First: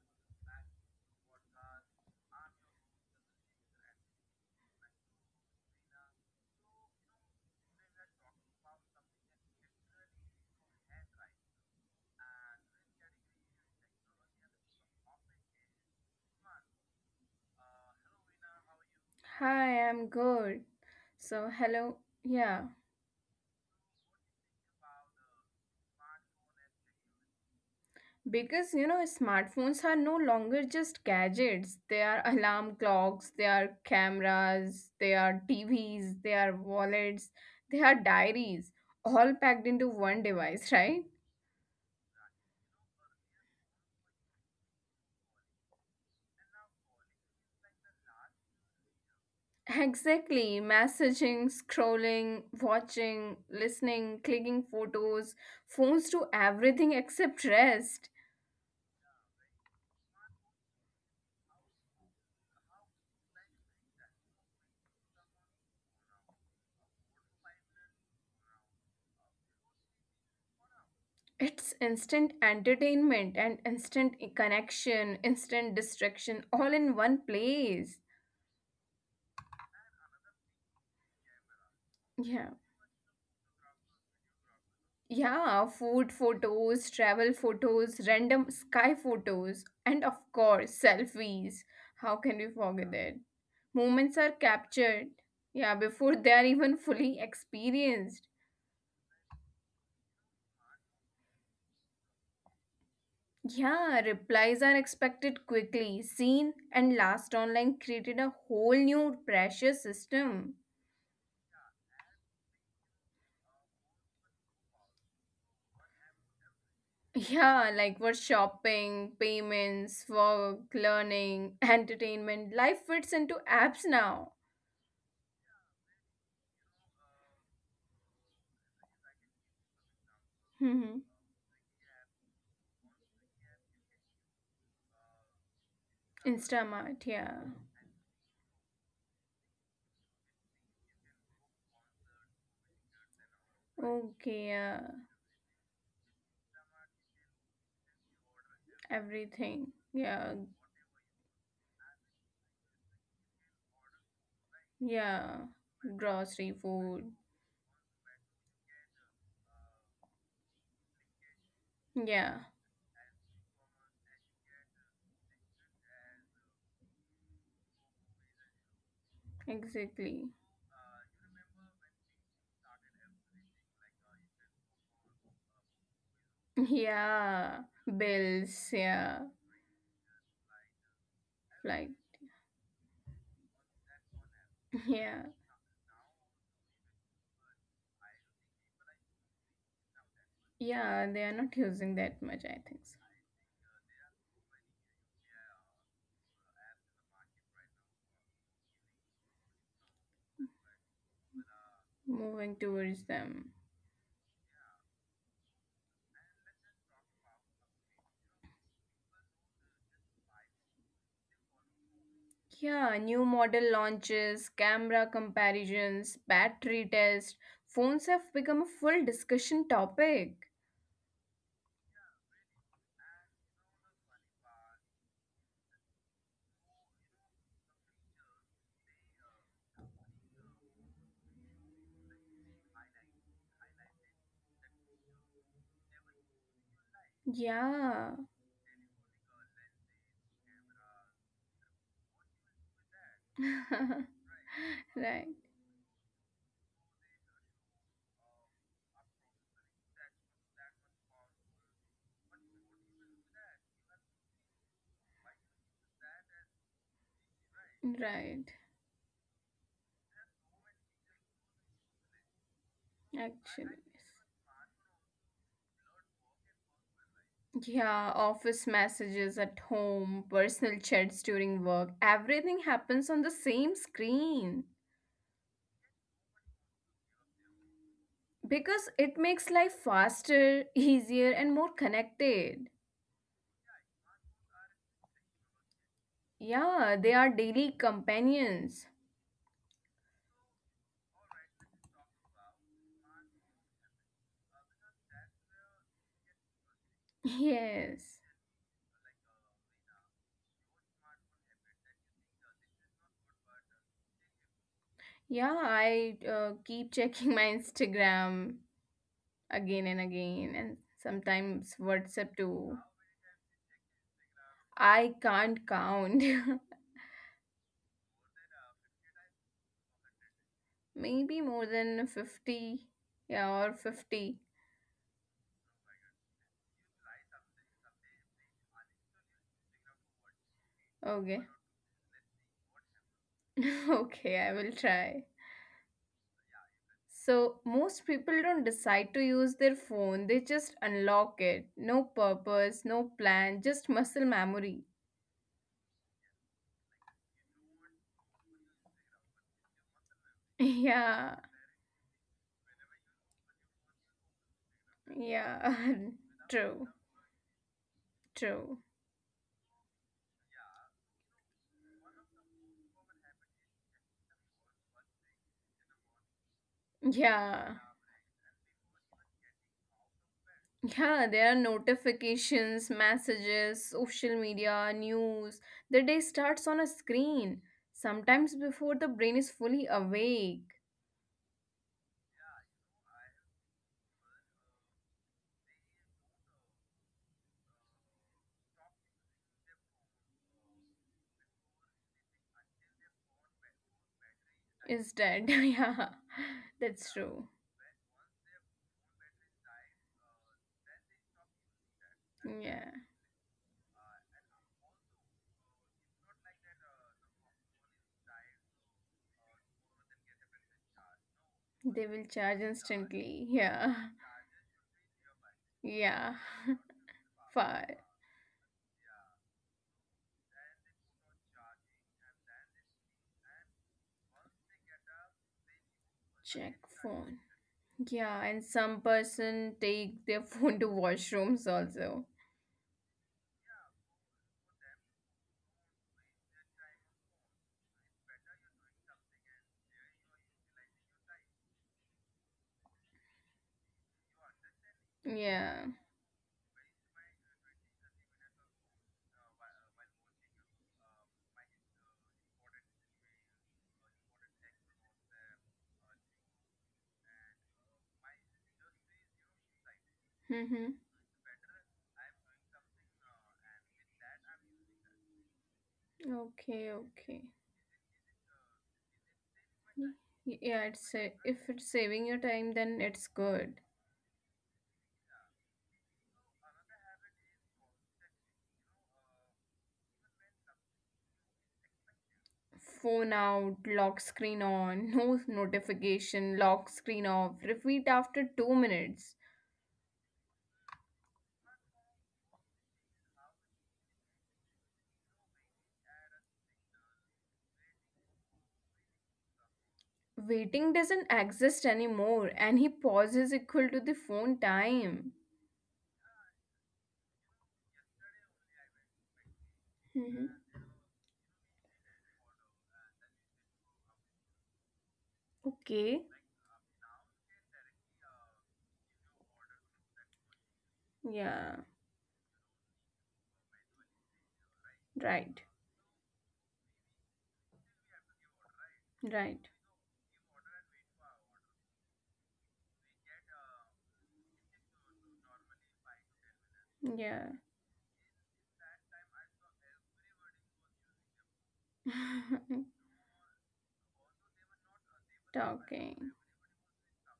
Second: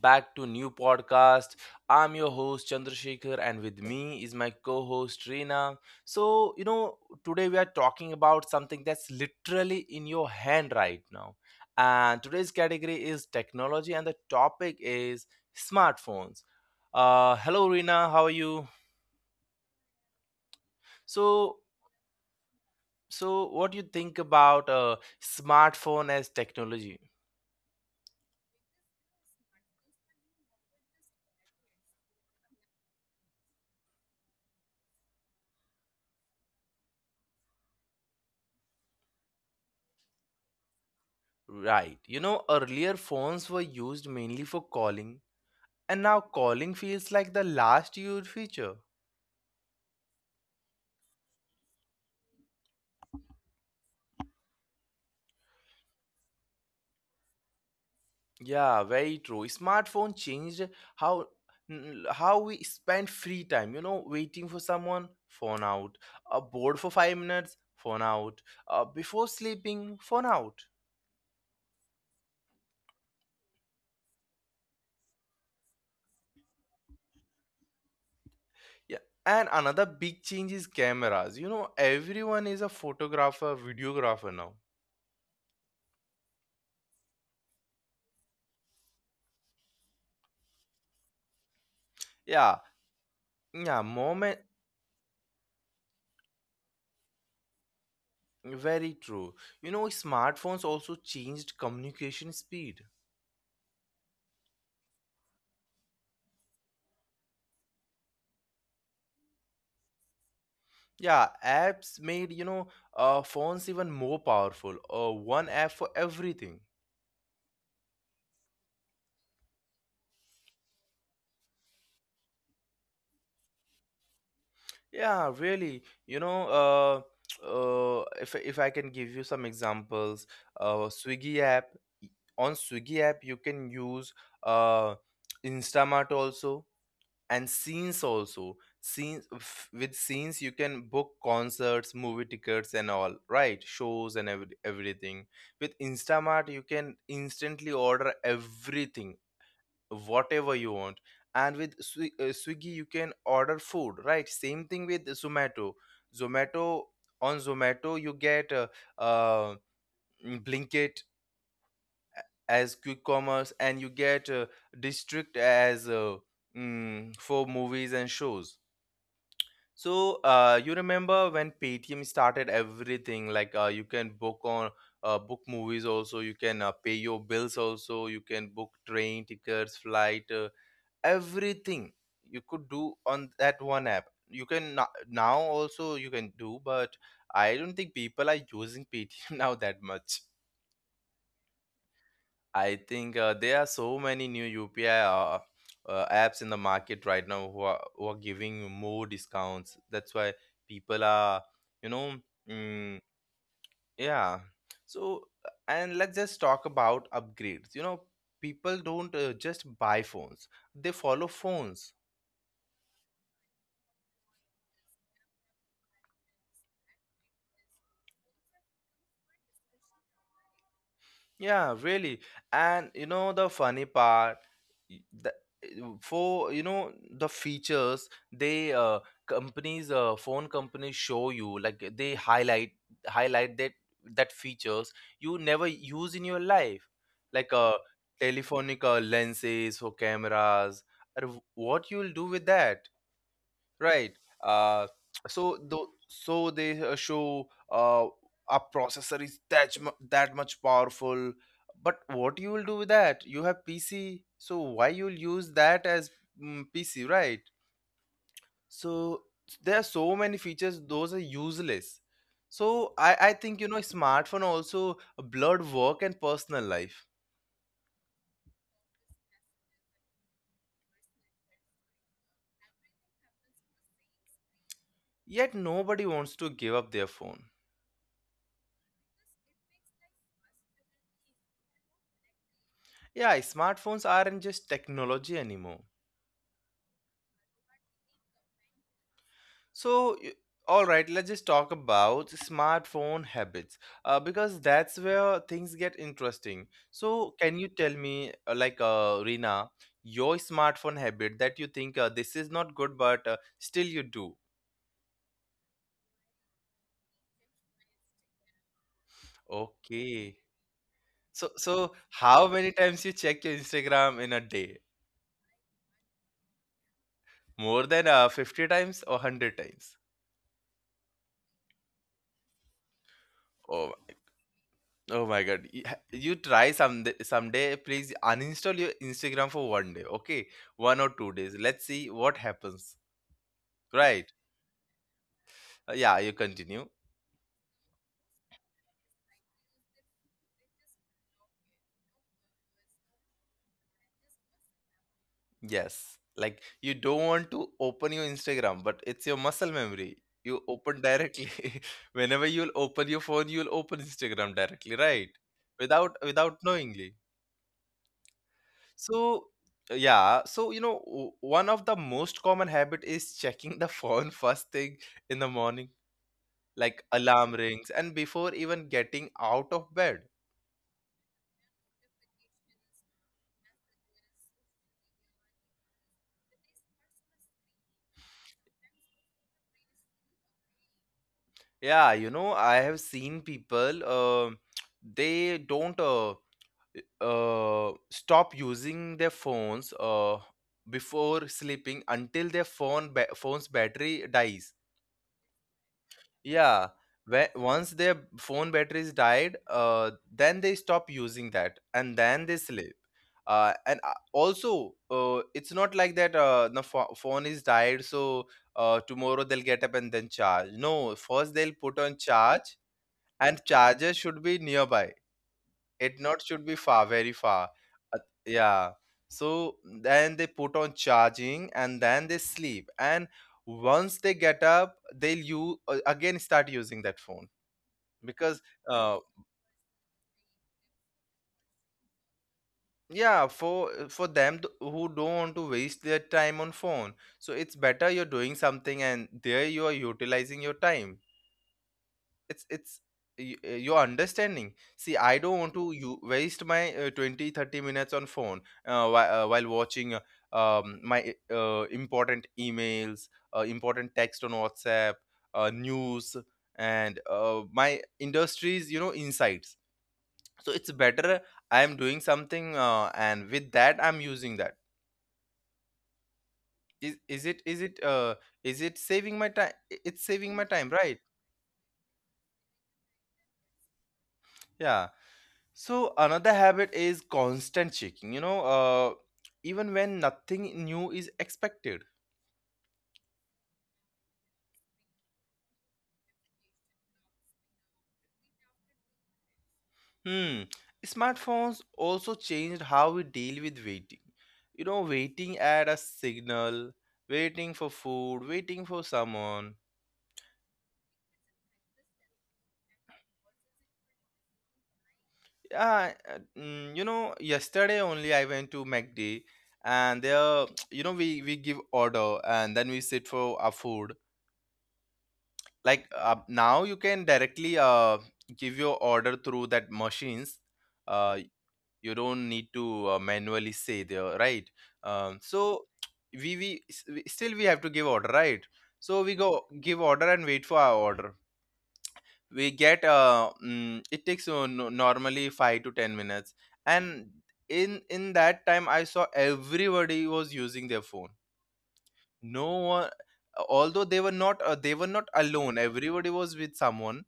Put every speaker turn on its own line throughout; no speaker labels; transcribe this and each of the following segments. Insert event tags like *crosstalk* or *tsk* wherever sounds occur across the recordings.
back to new podcast. I'm your host Chandrasekhar and with me is my co-host Reena. So, you know, today we are talking about something that's literally in your hand right now. And today's category is technology and the topic is smartphones. Hello Reena, how are you?
Hi, I'm good. So,
So,
hello. Yeah,
so what do you think about smartphone as technology?
because you know, smartphones are no longer just gadgets. They are alarm clocks, they are cameras, they are TVs, they are wallets, they are diaries, all packed into one device, *laughs* right?
Right. You know, earlier phones were used mainly for calling, and now calling feels like the last used feature.
Exactly. Messaging, scrolling, watching, listening, clicking photos, phones do everything except rest.
Yeah, very true. Smartphone changed how how we spend free time. You know, waiting for someone, phone out. Bored for 5 minutes, phone out. Before sleeping, phone out.
It's instant entertainment and instant connection, instant distraction, all in one place.
Yeah. And another big change is cameras. You know,
Yeah.
everyone is a photographer, videographer now.
Yeah, food photos, travel photos, random sky photos, and of course, selfies. How can we
Yeah,
forget it?
yeah.
Moments are
Moment.
captured, yeah, before they are even fully experienced.
Very true. You know, smartphones also changed communication speed.
Yeah, replies are expected quickly. Seen and last online created a whole new pressure system.
Yeah, apps made, you know, phones even more powerful. One app for everything.
Yeah, like for shopping, payments, work, learning, *laughs* entertainment. Life fits into apps now.
Yeah, really. You know, if I can give you some examples,
Mhm.
Swiggy app. On Swiggy app, you can use uh, Instamart also.
Instamart,
And
yeah.
scenes also, with scenes you can book concerts, movie tickets and all right, shows and every,
Okay, yeah.
everything. With Instamart you can instantly order everything,
Everything. Yeah,
whatever you want, and with Swiggy you can order food, right? Same thing with
yeah.
Zomato.
Grocery,
Zomato,
food.
on Zomato you get uh Blinkit
Yeah,
as quick commerce, and you get district as for movies and shows. So,
exactly.
you remember when Paytm started everything? Like, you can book on, book movies also. You can, pay your bills
Yeah.
also. You can book
Bills,
train
yeah.
tickets, flight, everything
Like,
you could do on that one app. You can
*laughs* yeah.
now also you can do, but I don't think people are using Paytm *laughs* now that much.
Yeah, they are not using that much, I
I
think so.
think there are so many new UPI apps in the market right now who are giving more discounts. That's why people are, you know,
Moving
mm,
towards them.
yeah. So, and let's just talk about upgrades. You know, people don't, just buy phones, they follow phones.
Yeah, new model launches, camera comparisons, battery tests. Phones have become a full discussion topic.
Yeah, really. And you know the funny part, y- the eh, for you know the features they companies phone companies show you like eh, they highlight that features you never use in your life, like
Yeah.
telephonic lenses for cameras, or what you'll do with that. Right.
*laughs*
Uh,
Right.
so they, show, a processor is that that much powerful, but what you will do with that? You have PC, so why you'll use that as mm, PC, right?
Right.
So there are so many features; those are useless. So I think, you know,
Actually,
smartphone
yes.
also blurred work and personal life.
Yeah, office messages at home, personal chats during work. Everything happens on the same screen
Yet nobody wants to give up their phone.
because it makes life faster, *laughs* easier and more connected.
Yeah, smartphones aren't just technology anymore.
Yeah, they are daily companions.
So, all right, let's just talk about smartphone habits, because that's where things get interesting. So,
*laughs*
can you tell me,
Yes.
Rina, your smartphone habit that you think, this is not good, but still you do?
Yeah, I keep checking *laughs* my Instagram again and
Okay.
again, and
So, so
sometimes
how
WhatsApp
many
too.
times you check your Instagram in a day?
I can't count.
More than 50 times or 100 times?
*laughs* Maybe more than 50. Yeah,
Oh,
or 50.
Oh my God. You try someday, someday, please uninstall your Instagram for one day, okay? One or two days.
Okay. *laughs*
Let's see what happens. Right.
Okay, I will try.
Yeah, you continue.
So, most people don't decide to use their phone, they just unlock it. No purpose, no plan, just muscle memory.
Yes. Like you don't want to open your Instagram, but it's your muscle memory.
*laughs*
You open
Yeah,
directly. *laughs* Whenever you'll open your phone, you'll open Instagram directly, right?
yeah,
Without
*laughs*
without
true,
knowingly.
true.
So yeah, so you know, one of the most common habit is checking the *laughs* phone first thing in the morning, like alarm
Yeah.
rings and before even getting out of bed.
Yeah, there are notifications, messages, social media, news. The day starts on a screen, sometimes before the brain is fully awake.
Yeah, you know, I have seen people, *tsk* they don't, uh, stop using their phones before sleeping until their phone's battery dies.
Is dead. *laughs* Yeah,
Yeah,
that's
when,
true.
once their phone batteries died, then they stop using that and then they sleep.
Yeah,
And also, it's not like that, the phone is died, so tomorrow they'll get up and then charge. No, first they'll put on
they will
charge,
charge
and
instantly.
charger
Yeah,
should be nearby, it not
yeah.
should be far, very far.
*laughs* Far.
Uh, yeah, so then they put on charging and then they sleep, and once they get up they'll you again start using
Check
that phone
phone.
because,
Yeah, and
uh,
some person take their *laughs* phone to washrooms also.
yeah, for them who don't want to waste their time on phone, so it's better you're doing something and there you are utilizing your time. It's your understanding, see, I don't want to you
Yeah.
waste my, 20 30 minutes on phone, while watching, my, important emails, important text on WhatsApp, news, and my industries, you know, insights. So it's better
*laughs*
I am doing something, and with that I'm using that.
Okay,
Is
okay.
it is it saving my time? It's saving my time, right?
Yeah, it's a, if it's saving your time, then it's good.
Yeah. So another habit is constant checking. You know, even when nothing new is expected.
Phone out, lock screen on, *laughs* no notification, lock screen off, repeat after 2 minutes.
Hmm. Smartphones also changed how we deal with waiting. You know, waiting at a signal, waiting for food, waiting for someone.
Waiting doesn't exist anymore, and he pauses equal to the phone time.
Yeah, you know, yesterday only I went to McD, and there,
Hmm.
*tsk* you know, we give order and then we sit for our food. Like,
Okay,
now you can directly, give your order through that machines, uh,
yeah,
you don't need to, manually say there, right? Um,
right,
so still we have to give order, right? So we go
right,
give order and wait for our order. We get, it takes, no, normally 5 to 10 minutes, and
yeah.
in that time I saw everybody was using their phone. No
*laughs*
one, although they were not, they were not alone,
Talking,
everybody was with someone,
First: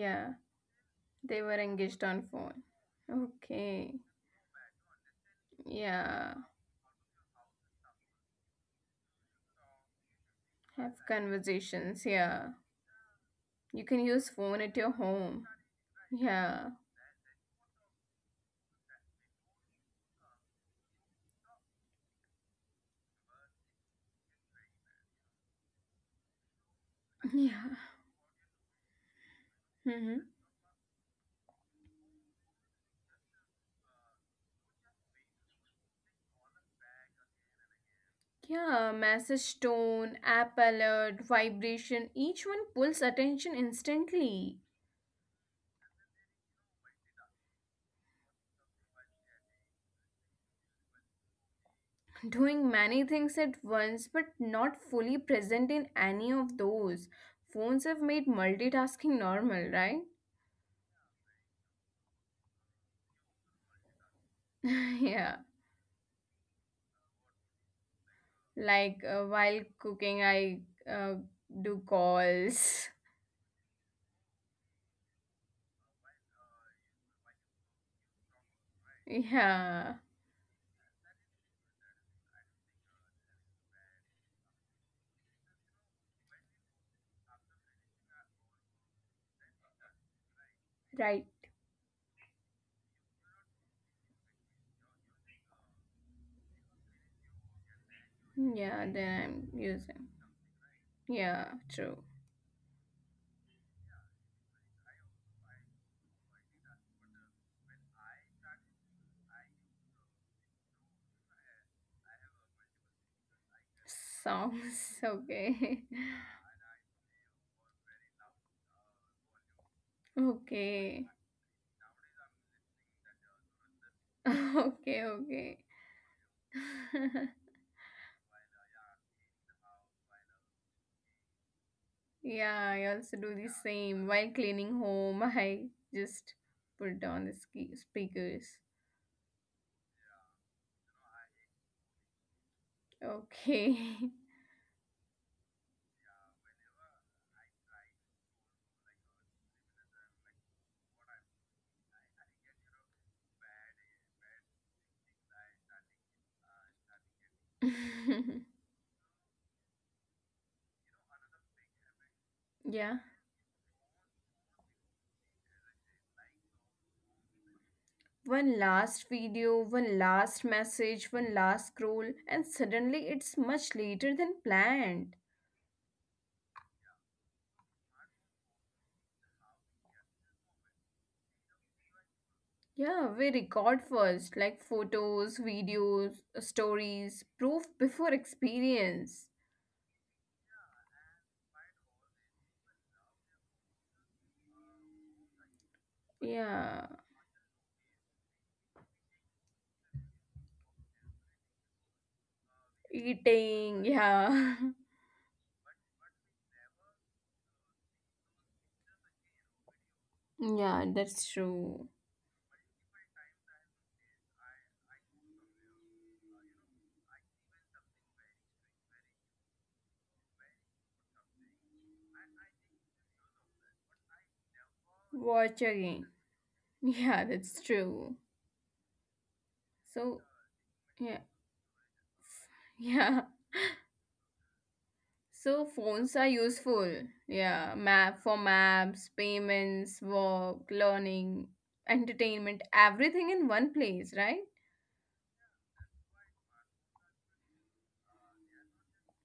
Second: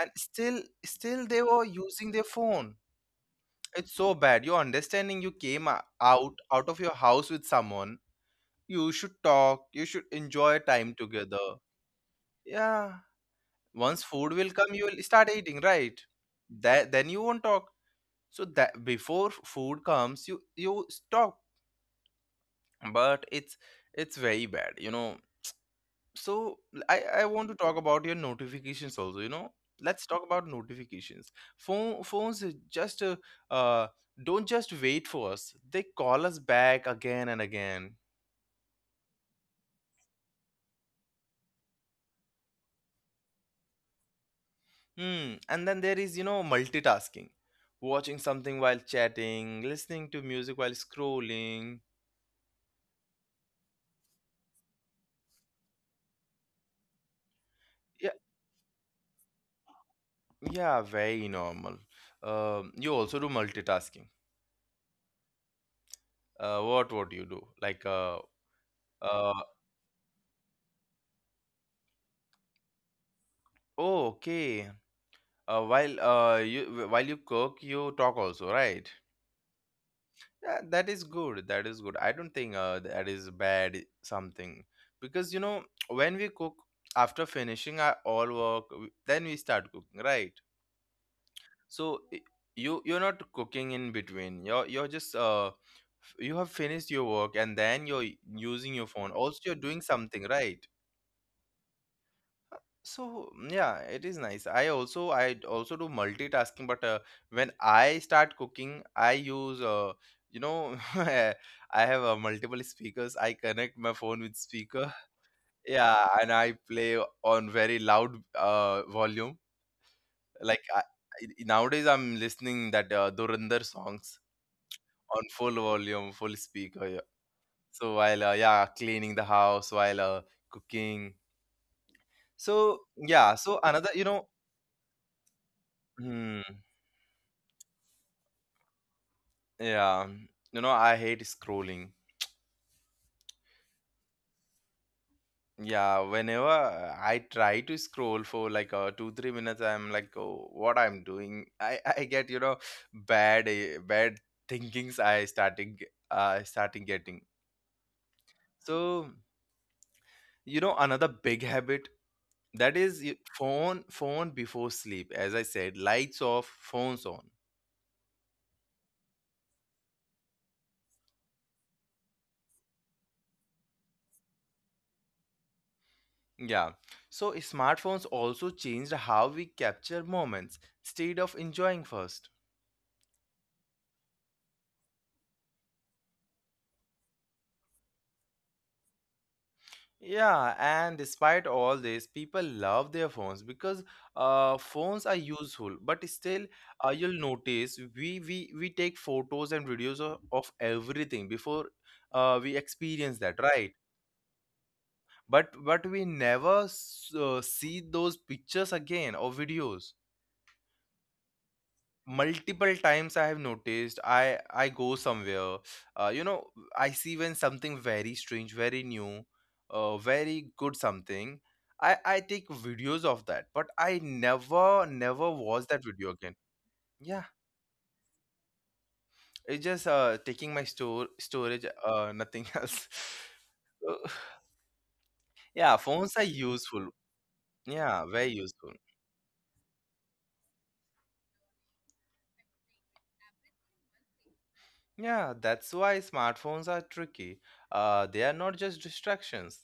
and still they
they were
were
engaged
using
on
their
phone.
phone. It's
Okay.
so bad, you're understanding, you came
Yeah,
out of your house with someone, you should talk, you should enjoy
have
time together.
conversations. Yeah,
Yeah,
you can
once
use
food will
phone
come
at
you
your
will start
home.
eating, right?
Yeah,
That then you won't talk, so that before food comes you stop, but it's very bad, you know. So I
*laughs*
want
yeah,
to talk about your notifications also, you know. Let's
mm-hmm.
talk about notifications. Phones just uh, don't just wait for us, they call us back again and again.
Yeah. Message tone, app alert, vibration. Each one pulls attention instantly.
Hmm. And then there is, you know, multitasking, watching something while chatting, listening to music while scrolling.
*laughs* Doing many things at once, but not fully present in any of those.
Yeah,
Phones have made multitasking normal, right?
yeah, very normal. Um, you also do multitasking,
*laughs* Yeah,
what would you do like uh,
like while cooking, I uh, do calls. *laughs*
oh okay. While you while you cook, you talk also, right?
Yeah,
Yeah, that is good. That is good. I don't think, that is bad something, because you know, *tsk* when we cook after finishing our all work, then we start cooking, right?
right.
So you you're not cooking in between. You're just you have finished your work and then you're using your phone.
Yeah,
Also, you're doing
then I'm
something,
using.
right?
Yeah, true.
So mm, yeah, it is nice. I also do multitasking, but when I start cooking, I use, you know, *laughs* I have, multiple speakers. I connect my phone with speaker. *laughs*
Songs, *laughs*
Yeah,
okay.
and I
*laughs*
play on very loud volume. Like
Okay.
nowadays, I'm listening that, Dhurandhar songs
*laughs*
on
Okay,
full
okay.
volume, full speaker. Yeah.
*laughs*
So while, yeah, cleaning the house, while, cooking. So
Yeah, I
yeah,
also
so
do the
another you know.
same while cleaning home. *laughs* I
Hmm,
just put on the speakers.
yeah, you know, I hate scrolling.
Okay.
Yeah, whenever I try to scroll for like 2 3 minutes, I'm like, oh, what I'm doing? I get, you know, bad thinkings. I starting Starting getting. So
*laughs*
you know another big habit, that is
Yeah.
phone before sleep. As I said, lights off, phones on.
One last video, one last message, one last scroll, and suddenly it's much later than planned.
Yeah, so smartphones also changed how we capture moments instead of enjoying first.
Yeah, we record first, like photos, videos, stories, proof before experience.
Yeah, and despite all this, people love their phones because, phones are useful. But still, you'll
Yeah,
notice we take photos and videos of everything before, we experience that, right?
eating, yeah. *laughs*
But we never see those pictures again or videos.
Yeah, that's true.
Multiple times I have noticed I go somewhere, uh, you know I see when something very strange, very new, very good something. I take videos of that, but I never watch that
Watch
video again.
again. *laughs*
Yeah,
Yeah, that's true.
it's just taking
So,
my store
yeah,
storage, nothing *laughs* else.
*laughs* yeah.
So, *laughs* yeah,
So,
phones are
phones are
useful.
useful.
Yeah,
Yeah,
very
map
useful.
for maps, payments, work, learning, entertainment, everything in one place, right?
Yeah, that's why smartphones are tricky. They are not just distractions,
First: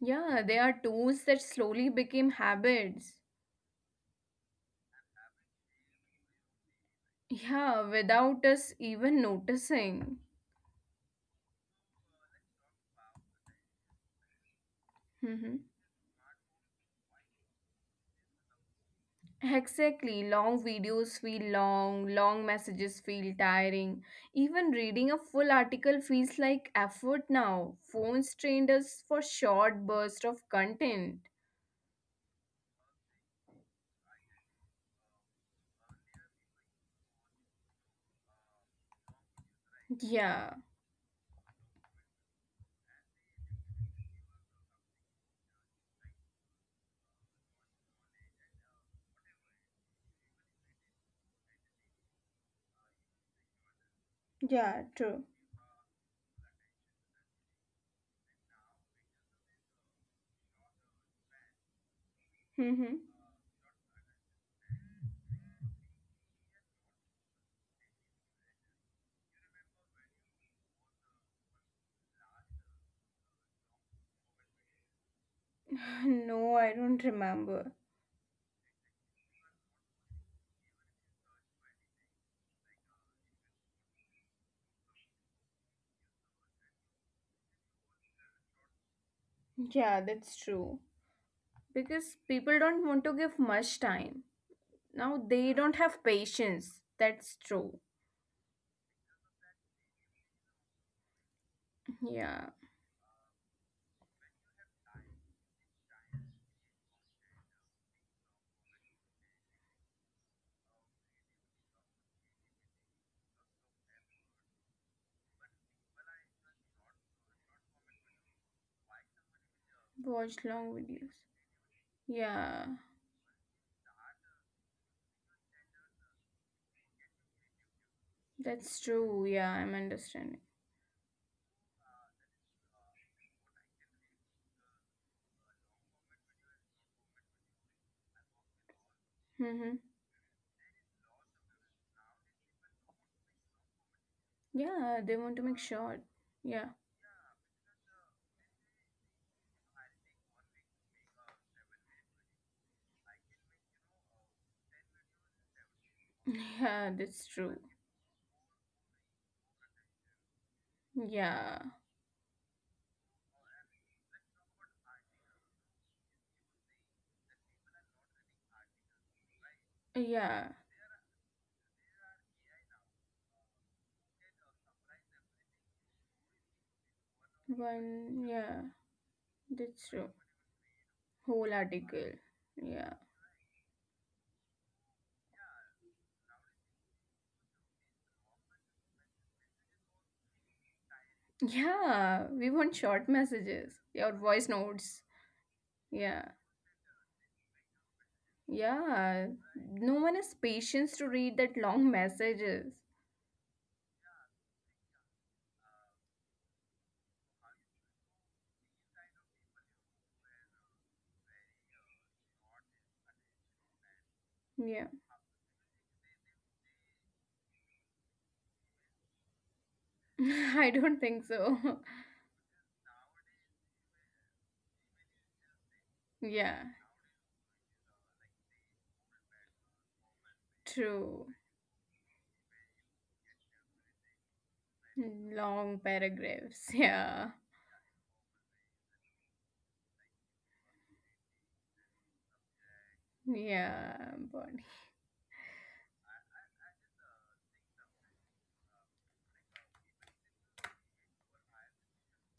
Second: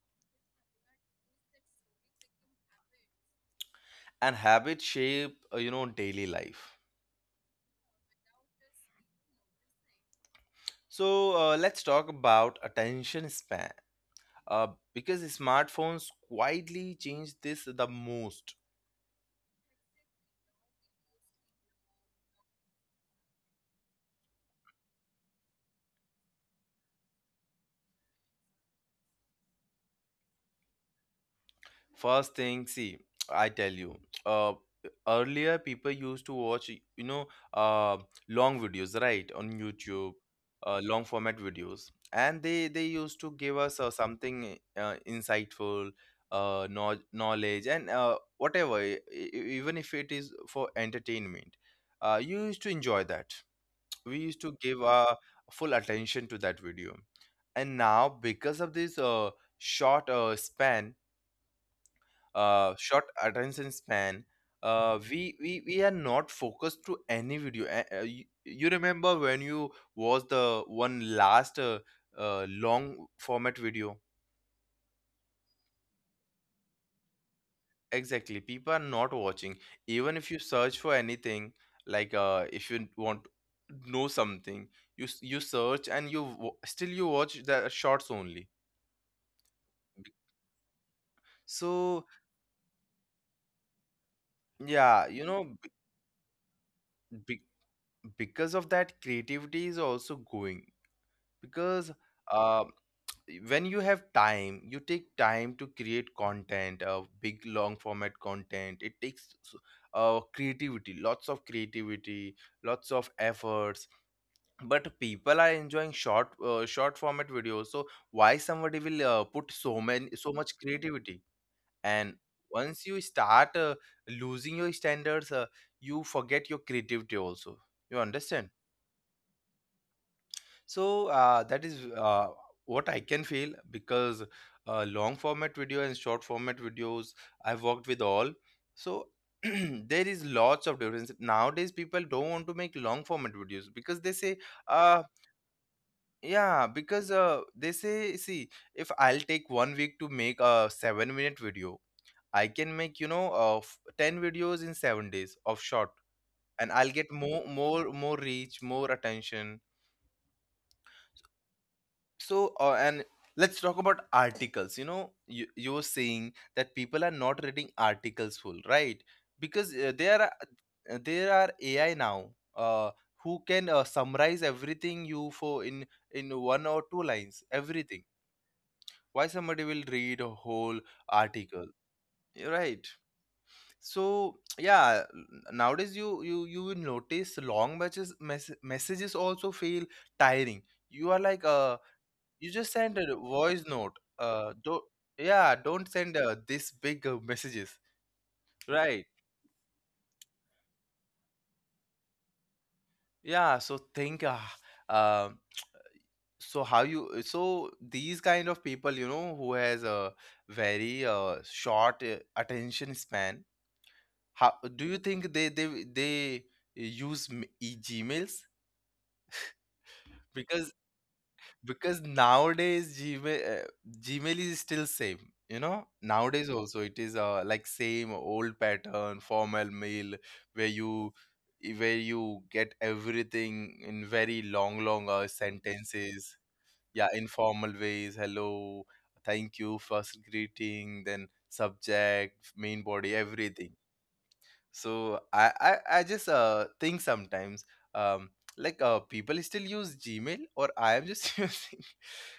Yeah, they are tools that slowly became habits.
and habits shape daily life.
Yeah, without us even noticing.
So let's talk about attention span, uh, because
Hmm.
smartphones quietly change this the most.
Exactly. Long videos feel long, long messages feel tiring. Even reading a full article feels like effort now. Phones trained us for short bursts of content.
First thing, see, I tell you, uh, earlier people used to watch, you know, uh, long videos, right, on YouTube,
Yeah,
long format videos, and they used to give us something insightful, knowledge, and whatever, even if it is for entertainment, you used to enjoy that. We used to
yeah,
give our
true.
full attention to that video, and now because of this short span
Hmm.
short attention span, we are not focused to any video. You, remember when you watched the one last long format video?
*sighs* No, I don't remember.
Exactly, people are not watching. Even if you search for anything, like if you want to know something, you search and still you watch the shorts only.
Yeah, that's true.
So
Because people don't want to give much time.
yeah,
Now
you know,
they don't have patience.
be,
That's
be,
true.
because of that creativity is also going, because
Yeah.
uh, when you have time, you take time to create content, big long format content. Creativity, lots of creativity, lots of efforts. But people are enjoying short, short format videos, so why somebody will put so
Watch
much
long videos.
creativity? And
Yeah,
once you start losing your standards, you forget your creativity also, you understand?
that's true. Yeah, I'm understanding.
So that is what I can feel, because long format video and short format videos, I've worked with all. So *clears throat*
Mm-hmm.
there is lots of difference. Nowadays, people don't want to make long format videos because they say,
Yeah,
uh,
they want to make short.
yeah,
Yeah,
because they say, see, if I'll take 1 week to make a 7 minute video, I can make, you know, 10 videos in 7 days of short,
*laughs*
and I'll
yeah,
get
that's true.
more reach, more attention.
Yeah,
So uh, and let's talk about articles. You know, you were saying that people are not reading articles full, right? Because
yeah,
there are AI now, uh, who can summarize everything you for in one or two lines, everything.
one, yeah,
Why somebody will
that's true.
read a whole
Whole
article?
article.
You're right.
Yeah,
So yeah, nowadays you will notice long messages also feel tiring. You are like,
*laughs* yeah,
you
we
just
want
send a
short
voice
messages,
note.
yeah, or voice notes.
Don't send
Yeah,
this big messages, right?
yeah, no one has patience to read that long messages.
Yeah. So think. Um. So how you? So these kind of people, you know, who has a very short attention span. How
Yeah,
do you think they use Gmails?
*laughs* I
Because
don't think so.
nowadays Gmail, Gmail is still same. You know, nowadays
*laughs* Yeah,
also it is like same old pattern formal mail, where you
true.
where you get everything in very long,
Long
sentences.
paragraphs. *laughs*
Yeah,
Yeah.
informal ways. Hello, thank you, first greeting, then subject, main body, everything.
Yeah,
So I just think sometimes, um like, people still use Gmail or I am just *laughs* using.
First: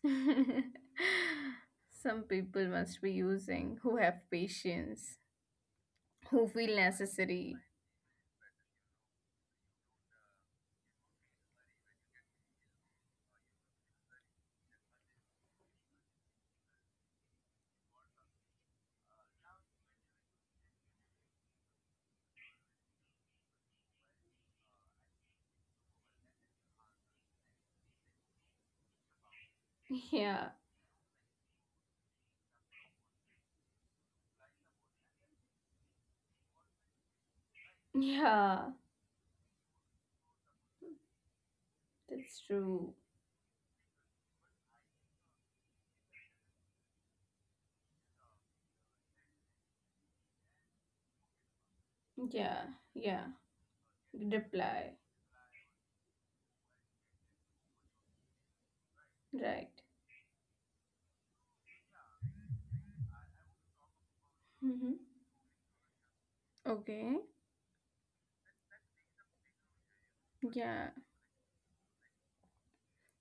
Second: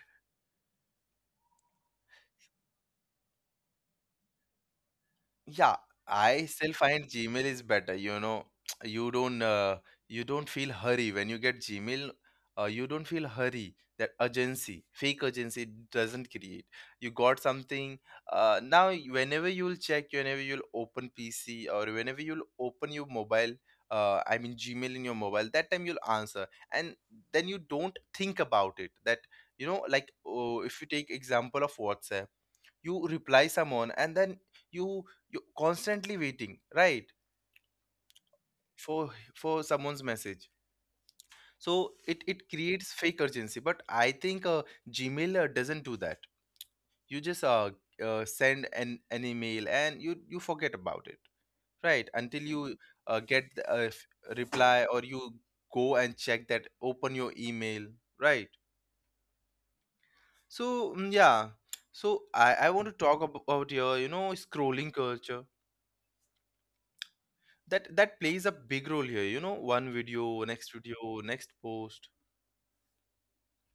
body. *laughs* Some people must be using who have patience,
Yeah, I
who
still
feel
find Gmail
necessary.
is better. You know, *tsk* you don't uh, you don't feel hurry when you get Gmail. You don't feel hurry. That urgency, fake urgency, it doesn't create. You got something. Now whenever you'll check, whenever you'll open PC, or whenever you'll open your mobile, I mean Gmail in your mobile, that time you'll answer, and then you don't think about it. That, you know, like, oh,
Yeah.
if you take example of WhatsApp, you reply someone, and then you you constantly waiting, right,
Yeah.
for someone's message. So it
That's
creates fake
true.
urgency, but I think Gmail doesn't do that. You just send an email and you forget about it, right, until you
Yeah.
get
Yeah.
a reply, or you
Reply.
go and check that, open your email, right?
Right.
So, yeah. So I want to about your, you know, scrolling
Mm-hmm.
culture,
Okay.
that that plays a big role here. You know, one video, next video,
Yeah.
next post.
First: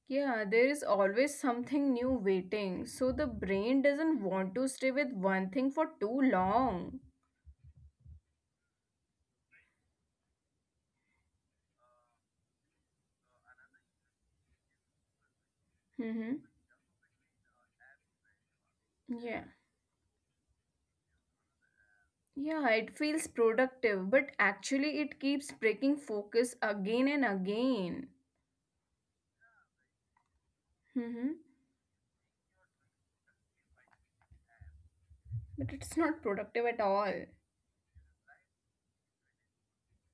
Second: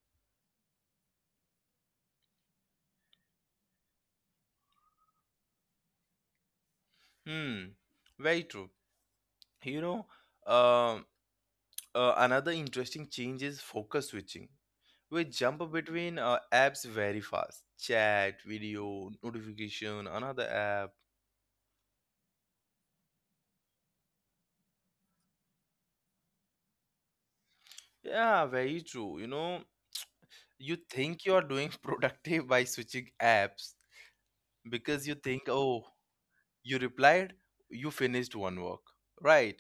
Yeah, there is always something new waiting. So the brain doesn't want to stay with one thing for too long.
Hmm, very true, you know. um Another interesting change is focus switching. We jump
Mm-hmm.
between apps very fast, chat,
Yeah.
video, notification, another app.
Yeah, it feels productive, but actually it keeps breaking focus again and again.
Yeah, very true, you know.
Mm-hmm.
You think you are doing *laughs* productive by switching apps, because you
But it's
think,
not
oh,
productive at all.
you replied, you finished one work, right?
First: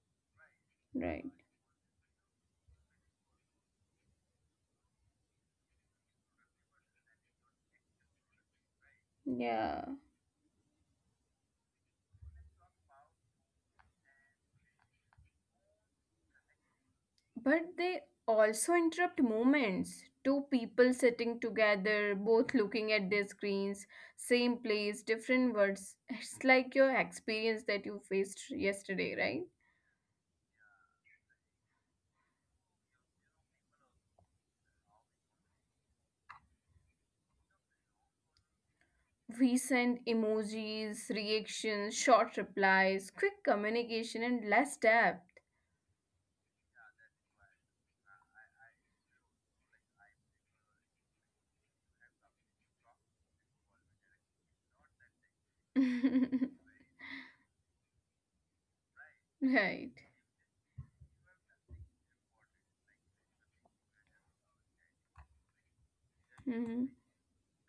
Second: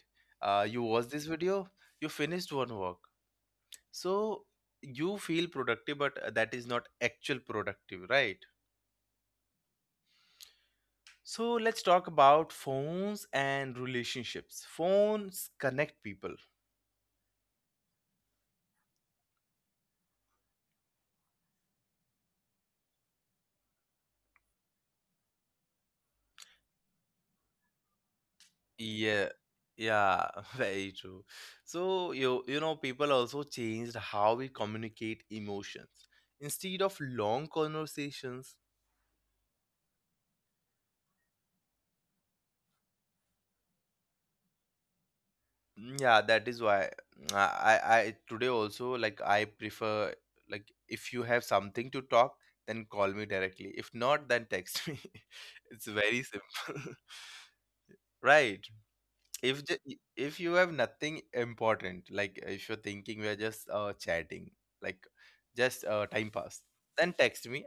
You watched this
Right.
video, you finished one work. So you feel productive, but that is not actual productive, right?
Yeah.
So let's talk about phones and relationships. Phones connect people.
But they also interrupt moments. Two people sitting together, both looking at their screens, same place, different words. It's like your experience that you faced yesterday,
Yeah,
right?
yeah, *laughs* very true. So you know, people also changed how we communicate emotions. Instead of long conversations.
We send emojis, reactions, short replies, quick communication, and less depth.
Yeah, that is why, today also, like, I prefer, like, if you have something to talk, then call me directly. If not, then text me. *laughs* It's very
*laughs*
simple, *laughs* right? If the,
Right.
if you have nothing important, like if you're thinking we are just chatting, like just time pass,
Mhm.
then text me.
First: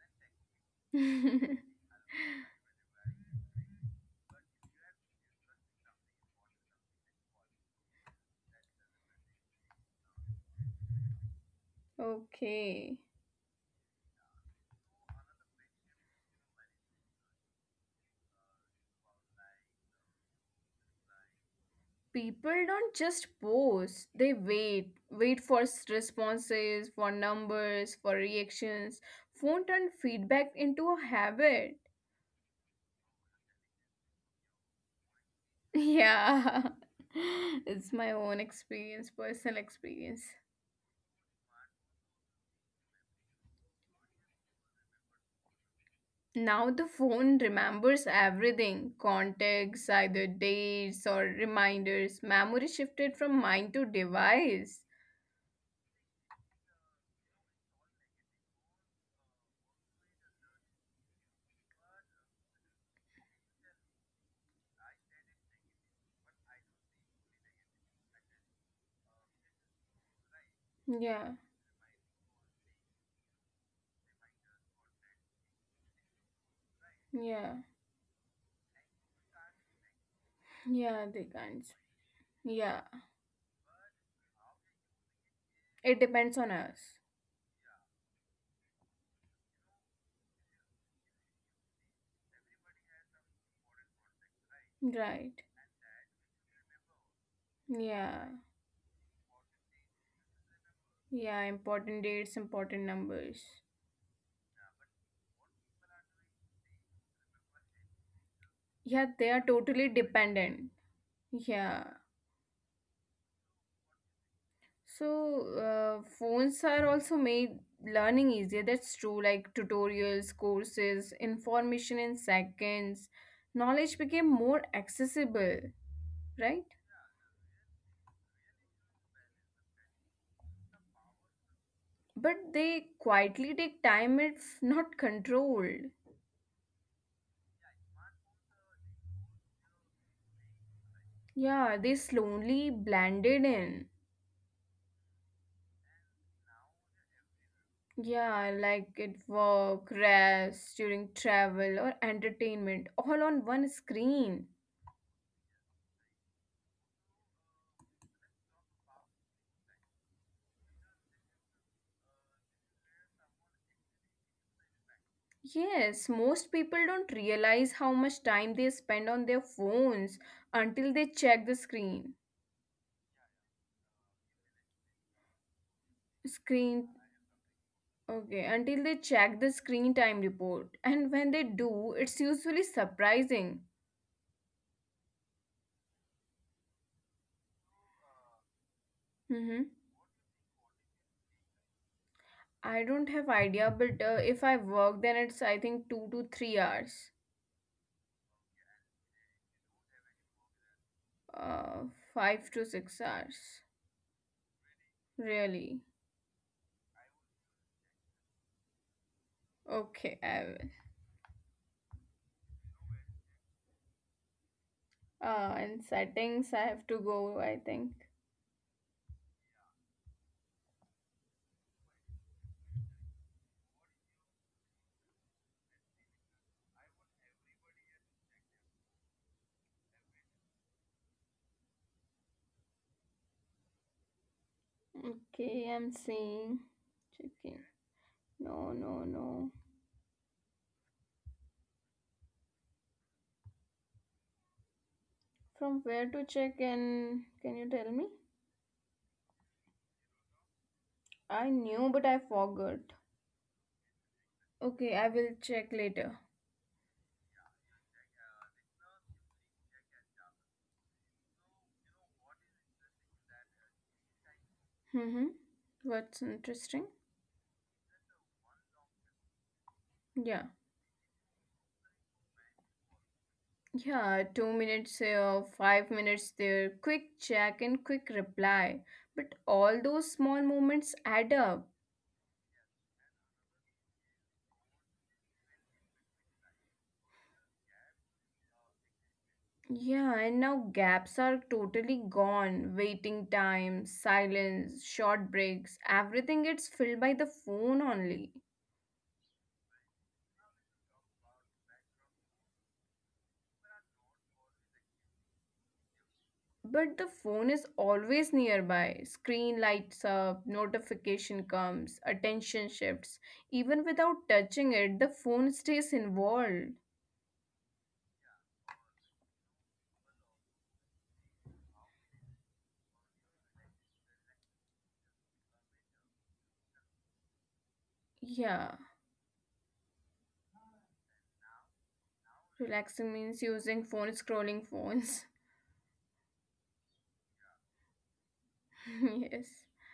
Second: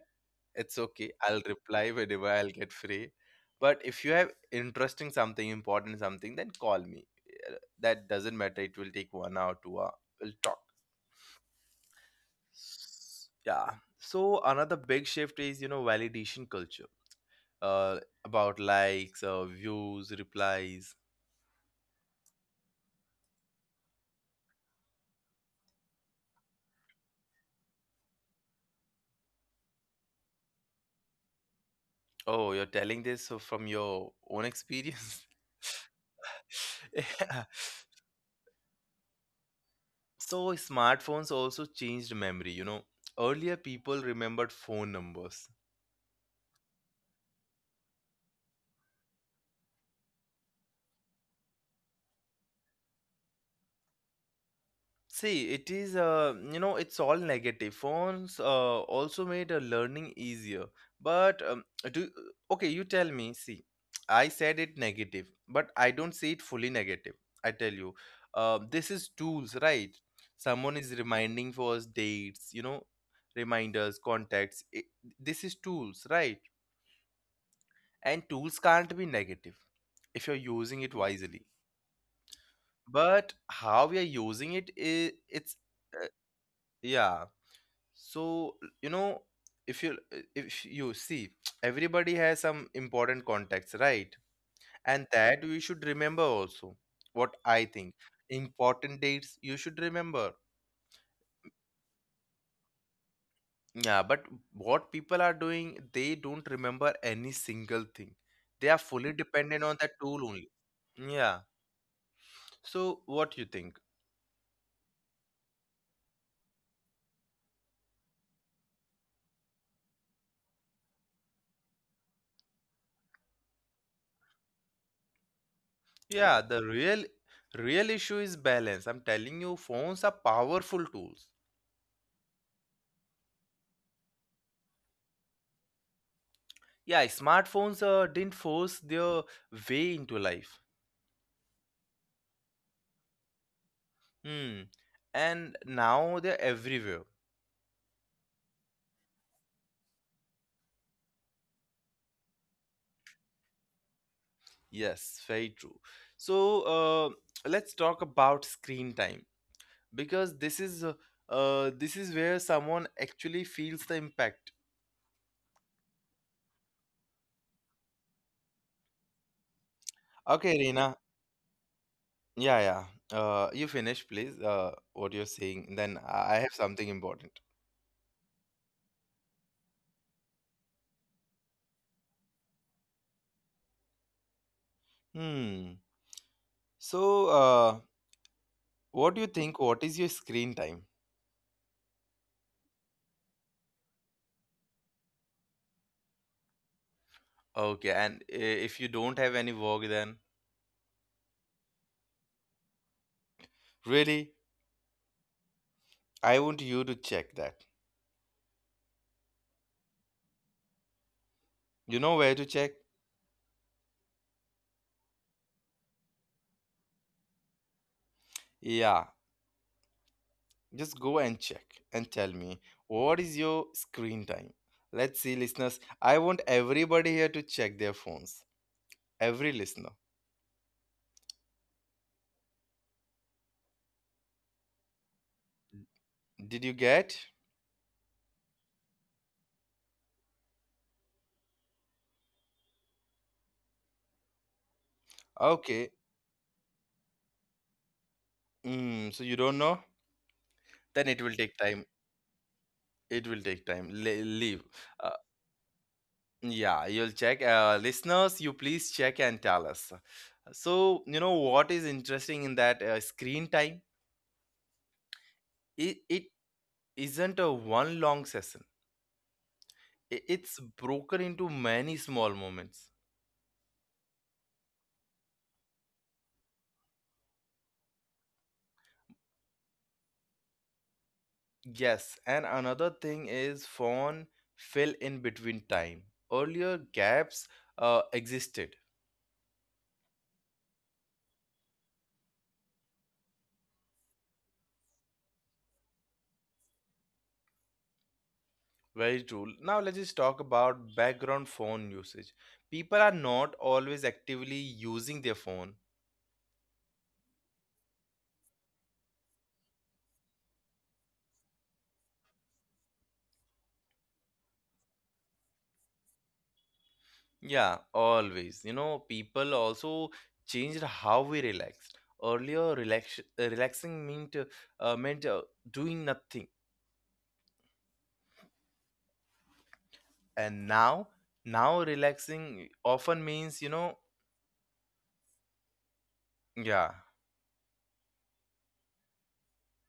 It's okay. I'll
*laughs*
reply whenever I'll get free. But if you have interesting something, important something, then call me. That doesn't matter. It will take 1 hour, 2 hour. We'll talk.
Okay.
Yeah. So another big shift is, you know, validation culture. Uh, about likes, views, replies.
People don't just post, they wait. Wait for responses, for numbers, for reactions. Phone turned feedback into a habit. *laughs*
Oh, you're telling this so from your own experience. *laughs*
Yeah. *laughs*
Yeah.
It's my own experience, personal experience.
So smartphones also changed memory. You know, earlier people remembered phone numbers.
Now the phone remembers everything contacts, either dates or reminders. Memory shifted from mind to device.
See, it is, you know, it's all negative. Phones also made learning easier. But do okay, you tell me. See, I said it negative, but I don't see it fully negative. I tell you, this is tools, right? Someone is
Yeah,
reminding for us dates, you know, reminders, contacts. This is tools, right?
yeah.
And tools can't be negative if you're using
Yeah,
it, Hmm,
they can't.
wisely.
Yeah,
But how we are using it is, it's,
it
uh,
depends on us.
yeah. So, you know, if you if you see, everybody has some important contacts, right? And
Right.
that we should remember also. What I think,
Yeah.
important dates you should remember.
Yeah, important dates, important numbers.
Yeah, but what people are doing, they don't remember any single thing. They are
Yeah,
fully
they are
dependent on
totally
that tool only.
dependent.
Yeah.
Yeah.
So what you think?
So, phones are also made learning easier. That's true. Like tutorials, courses, information in seconds. Knowledge became more accessible,
Yeah,
right?
the real issue is balance. I'm telling you, phones are powerful tools.
But they quietly take time if not controlled.
Yeah, smartphones didn't force their way into life.
Yeah, they slowly blended in.
Hmm. And now they're everywhere.
Yeah, like it work, rest, during travel or entertainment, all on one screen.
Yes, very true. So uh, let's talk about screen time, because this is where someone actually feels the impact.
Yes, most people don't realize how much time they spend on their phones
Okay,
until they
Reena.
check the screen.
Yeah, yeah, you finish please, what you're saying, then I have
Screen.
something important.
Okay, until they check the screen time report. And when they do, it's usually surprising.
Hmm. So uh, what do you
Mm-hmm.
think, what is your screen time?
I don't have idea, but if I work, then it's I think 2 to 3 hours,
Okay, and if you don't have any work, then
uh, 5 to 6 hours,
really,
really.
I want you to check that.
Okay, I will.
You know where to check?
In settings, I have to go, I think.
Yeah, just go and check and tell me what is your screen time. Let's see, listeners. I want everybody here to check their phones. Every listener.
Okay, I'm seeing.
Did you get?
Checking. No, no, no. From where
Okay.
to check in? Can you tell me?
So you don't know? Then
I
it will take
knew, but
time.
I forgot.
It will take time. Leave.
Okay, I will
Uh,
check later.
Yeah, you'll check. Listeners, you please check and tell us. So, you know what is interesting in that screen time?
Mm-hmm. What's
It
interesting?
isn't a one long session,
Yeah.
it's broken into many small moments.
Yeah, 2 minutes here, 5 minutes there, quick check and quick reply. But all those small moments add up.
Yes, and another thing is phone fill in between time. Earlier gaps existed.
Yeah, and now gaps are totally gone. Waiting time, silence, short breaks, everything gets filled by the phone only.
Very true. Now, let's just talk about background phone usage. People are not always actively using their phone.
But the phone is always nearby. Screen lights up, notification comes, attention shifts. Even without touching it, the phone stays involved.
Yeah, always. You know, people also changed how we relaxed. Earlier, relaxing meant doing nothing,
Yeah,
and now, relaxing
relaxing
often
means
means, you
using
know,
phone, scrolling phones.
yeah,
*laughs* Yes.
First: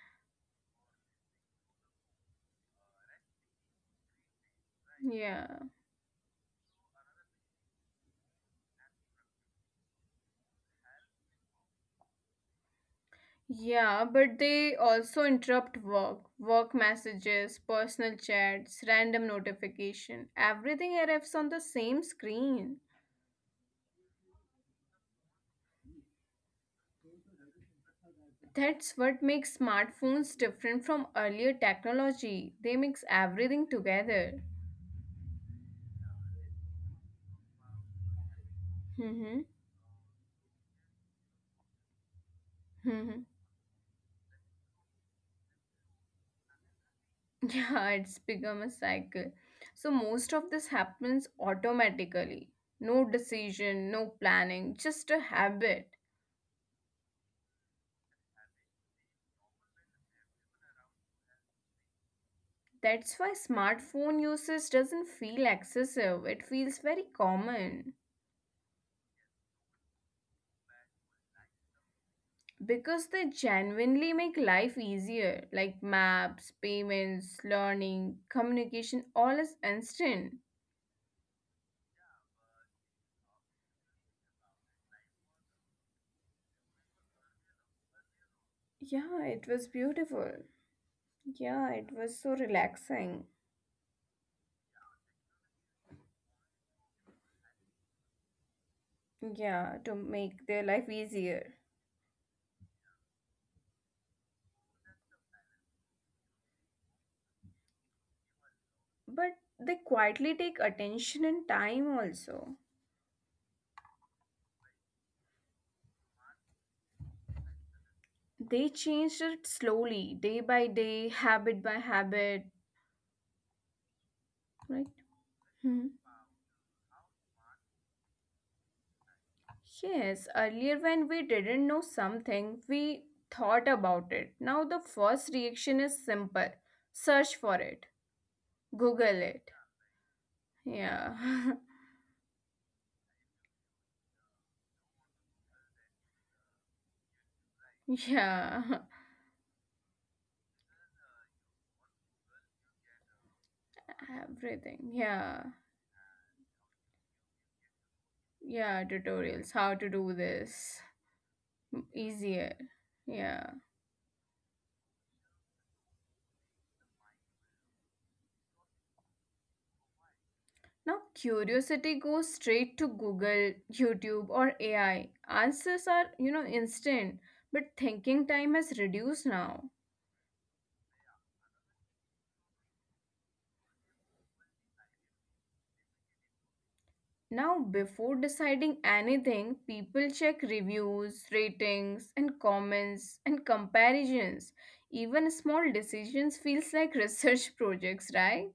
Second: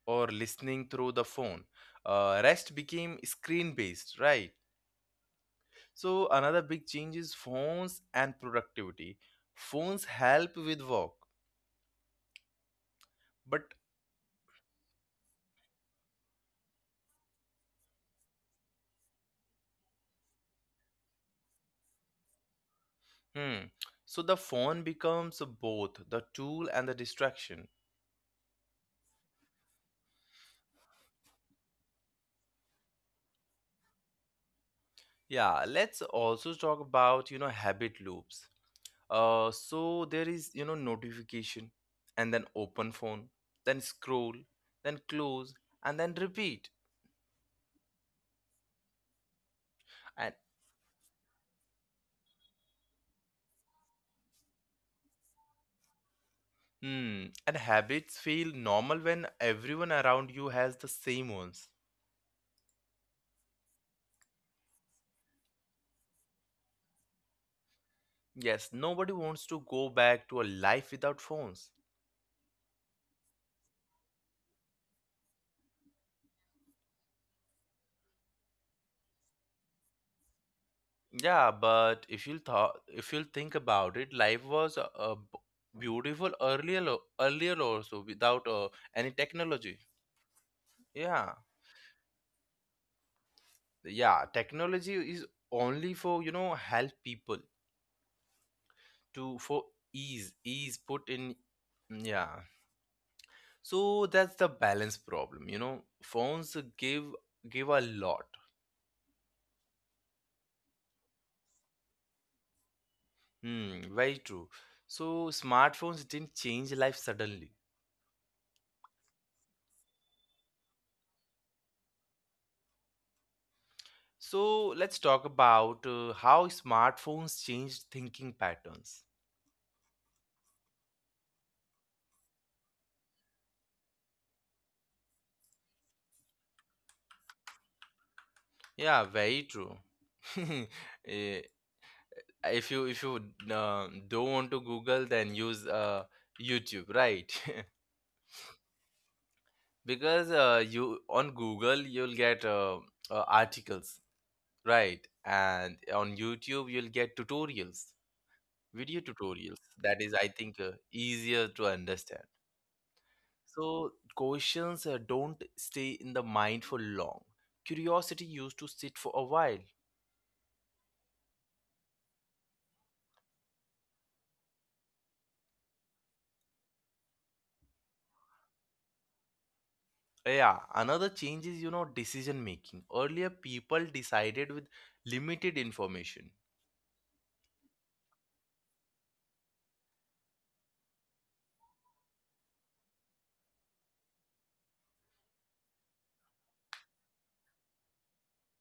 or listening through the phone. Rest became screen based, right?
Yeah.
So another big change is phones and productivity. Phones help with work, but
Yeah, but they also interrupt work, work messages, personal chats, random notification. Everything arrives on the same screen.
hmm, so the phone becomes both the tool and the distraction.
That's what makes smartphones different from earlier technology. They mix everything together.
Yeah, let's also talk about, you know, habit loops.
Mm-hmm.
So there is, you know, notification, and then open
Mm-hmm.
phone, then scroll, then close, and then repeat.
*laughs* Yeah, it's become a cycle. So
And
most of this happens automatically. No decision, no planning, just a habit.
hmm, and habits feel normal when everyone around you has the same ones.
That's why smartphone usage doesn't feel excessive. It feels very common
Yes, nobody wants to go back to a life without phones.
because they genuinely make life easier, like maps, payments, learning, communication, all is instant.
Yeah, but if you'll thought, if you'll think about it, life was beautiful earlier, earlier also without any
Yeah, it was
technology.
beautiful.
yeah
Yeah, it was so relaxing.
yeah, technology is only for help people to for
Yeah, to
ease
make their
ease
life
put in,
easier.
yeah. So that's the balance problem, phones give a lot.
But they quietly take attention and time also.
Hmm, very true. So smartphones didn't change life suddenly.
They changed it slowly, day by day, habit by habit,
So
right?
let's talk about
Hmm.
how smartphones changed thinking patterns.
Yes, earlier when we didn't know something, we thought about it. Now the first reaction is simple search for it,
Yeah,
Google
very
it.
true. *laughs*
Yeah,
Eh, if you don't want to Google, then use YouTube, right?
*laughs* yeah,
*laughs* Because you on Google, you'll get articles,
*laughs* everything.
right?
Yeah,
And on YouTube, you'll get tutorials,
yeah,
video
tutorials,
tutorials,
how to
that is,
do
I think,
this.
easier to
M-
understand.
easier. Yeah.
So questions don't stay in the mind for long. Curiosity used to sit for a while.
Now curiosity goes straight to Google, YouTube, or AI. Answers are, you know, instant, but thinking time has reduced now.
Yeah, another change is, decision making. Earlier people decided with limited information.
Now, before deciding anything, people check reviews, ratings, and comments and comparisons. Even small decisions feels like research *laughs* projects, right?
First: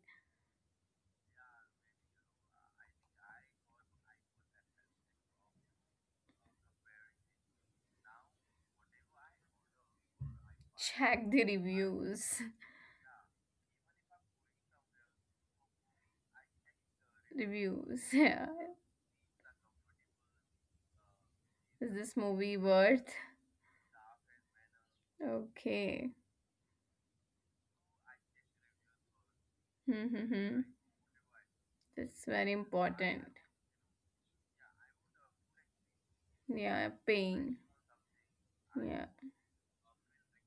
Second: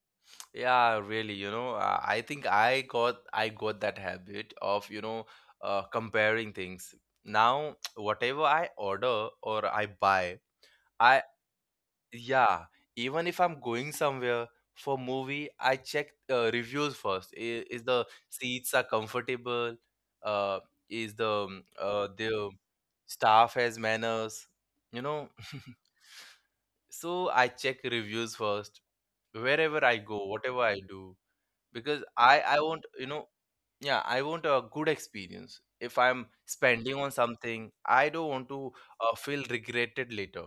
Yeah, really, I think I got that habit of, comparing things. Now, *tsk* whatever I order or I buy, I
Check the reviews.
yeah, even if I'm going somewhere for movie, I check reviews first.
*laughs*
Is
Reviews.
the
Yeah.
seats are comfortable? Uh, is the um,
Is
uh,
this
the
movie worth?
staff has manners? You know,
Okay.
*laughs* so I check reviews first, wherever I
Hmm, hmm,
go,
hmm.
whatever I do. Because
That's
i
very
i want,
important.
yeah, I want a good experience. If I'm
Yeah,
spending on
paying.
something, I don't want to
Yeah.
feel regretted later.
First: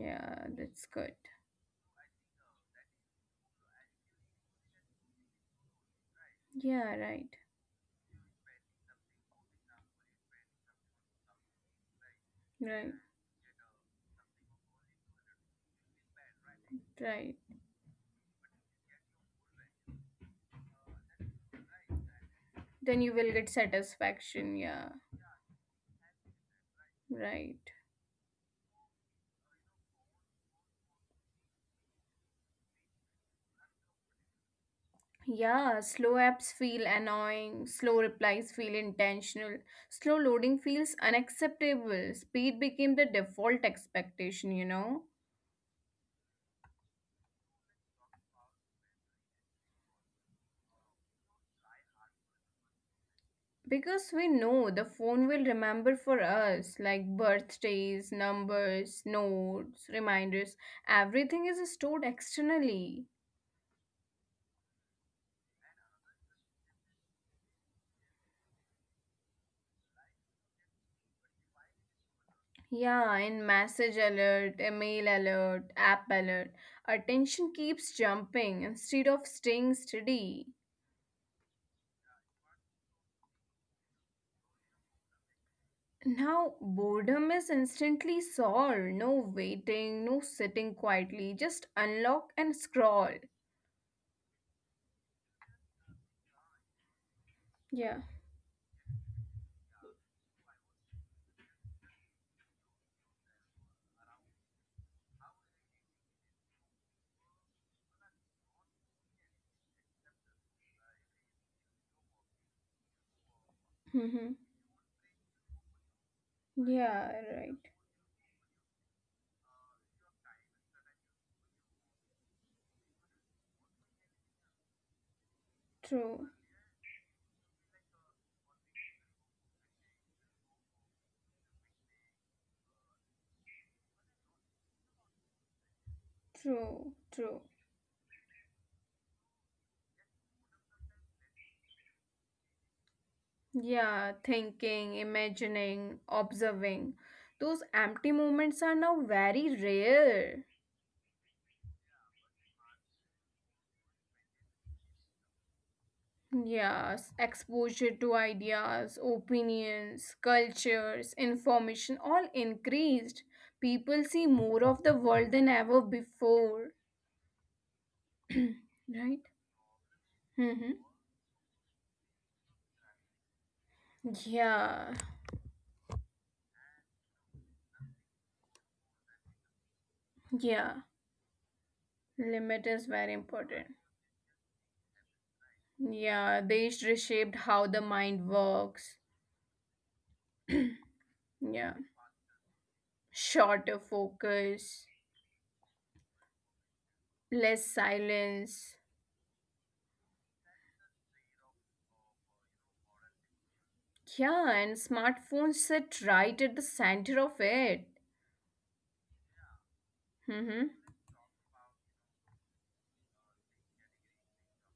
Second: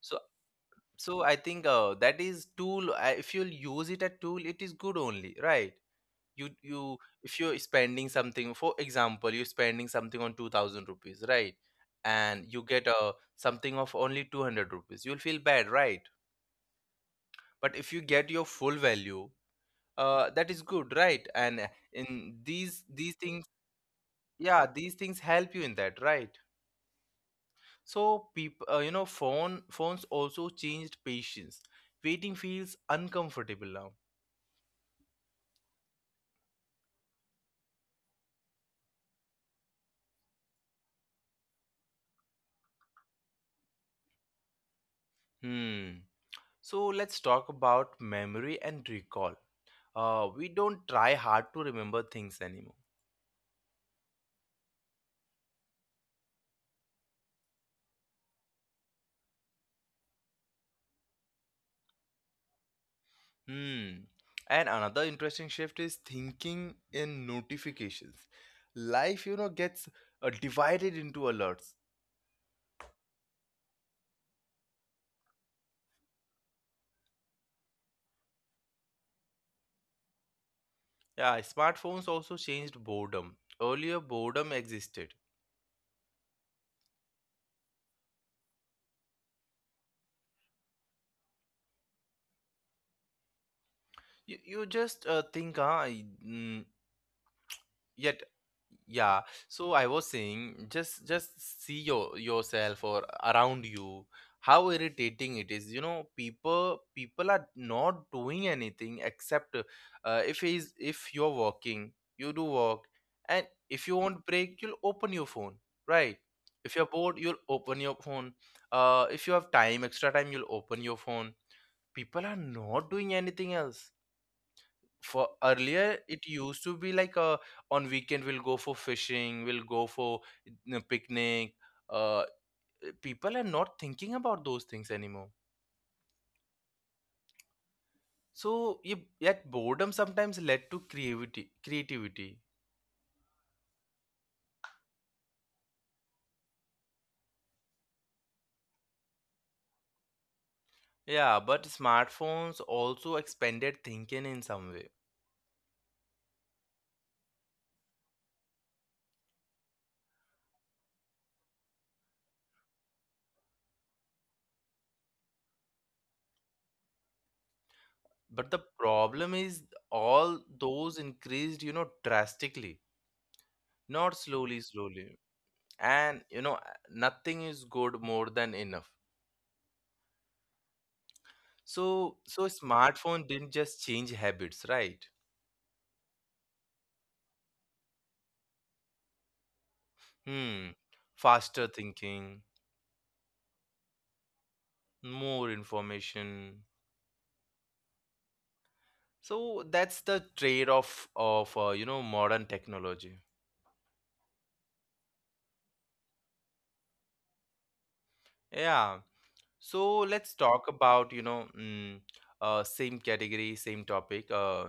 so
that's good.
so I think, that is tool, if you'll use it at tool, it is good only, right? you
Yeah,
you
right.
If you're spending something, for example, you're spending something on 2000 rupees, right? And you get
Right.
something of only 200 rupees, you'll feel bad, right?
Right.
But if you get your full value, that is good, right? And in these
Then you
these
will
things,
get satisfaction.
yeah,
Yeah.
these things help you in that, right?
Right.
So people, phones also changed patience. Waiting feels uncomfortable now.
Yeah. Slow apps feel annoying. Slow replies feel intentional. Slow loading feels unacceptable. Speed became the default expectation, you know?
Hmm. So let's talk about memory and recall. We don't try hard to remember things anymore.
Because we know the phone will remember for us, like birthdays, numbers, notes, reminders, everything is stored externally.
Hmm. And another interesting shift is thinking in notifications. Life gets divided into alerts.
Yeah, in message alert, email alert, app alert, attention keeps jumping instead of staying steady.
Yeah, smartphones also changed boredom. Earlier, boredom existed.
Now, boredom is instantly solved. No waiting, no sitting quietly, just unlock and scroll.
You just think, mm,
Yeah.
yet, yeah. So I was saying, just see yourself or around you. How irritating it is. People are not doing anything except, if you're working, you do work, and if you
Mm-hmm.
want break, you'll open your phone, right? If you're
Yeah,
bored, you'll
right.
open your phone. If you have time, extra time, you'll open your phone. People are not doing anything else. For earlier
True,
it used to be like, on weekend we'll go for fishing, we'll go for picnic, uh, people are not thinking about those things anymore.
true, true.
So yeah, yet boredom sometimes led to creativity.
Yeah, thinking, imagining, observing. Those empty moments are now very rare.
Yeah, but smartphones also expanded thinking in some way.
Yes, exposure to ideas, opinions, cultures, information all increased. People see more of the world than ever before,
But the
right?
problem is, all
Mm-hmm.
those increased, drastically, not slowly
Yeah,
slowly. And nothing is good more than enough.
yeah.
So,
Limit is very
smartphone didn't
important.
just change habits, right?
Yeah, they reshaped how the mind works.
Hmm.
Yeah,
Faster thinking,
shorter focus,
more information.
less silence.
So that's the trade-off of modern technology.
Yeah, and smartphones sit right at the center of it.
Yeah. So let's
Mm-hmm.
talk about, same category, same topic. Uh,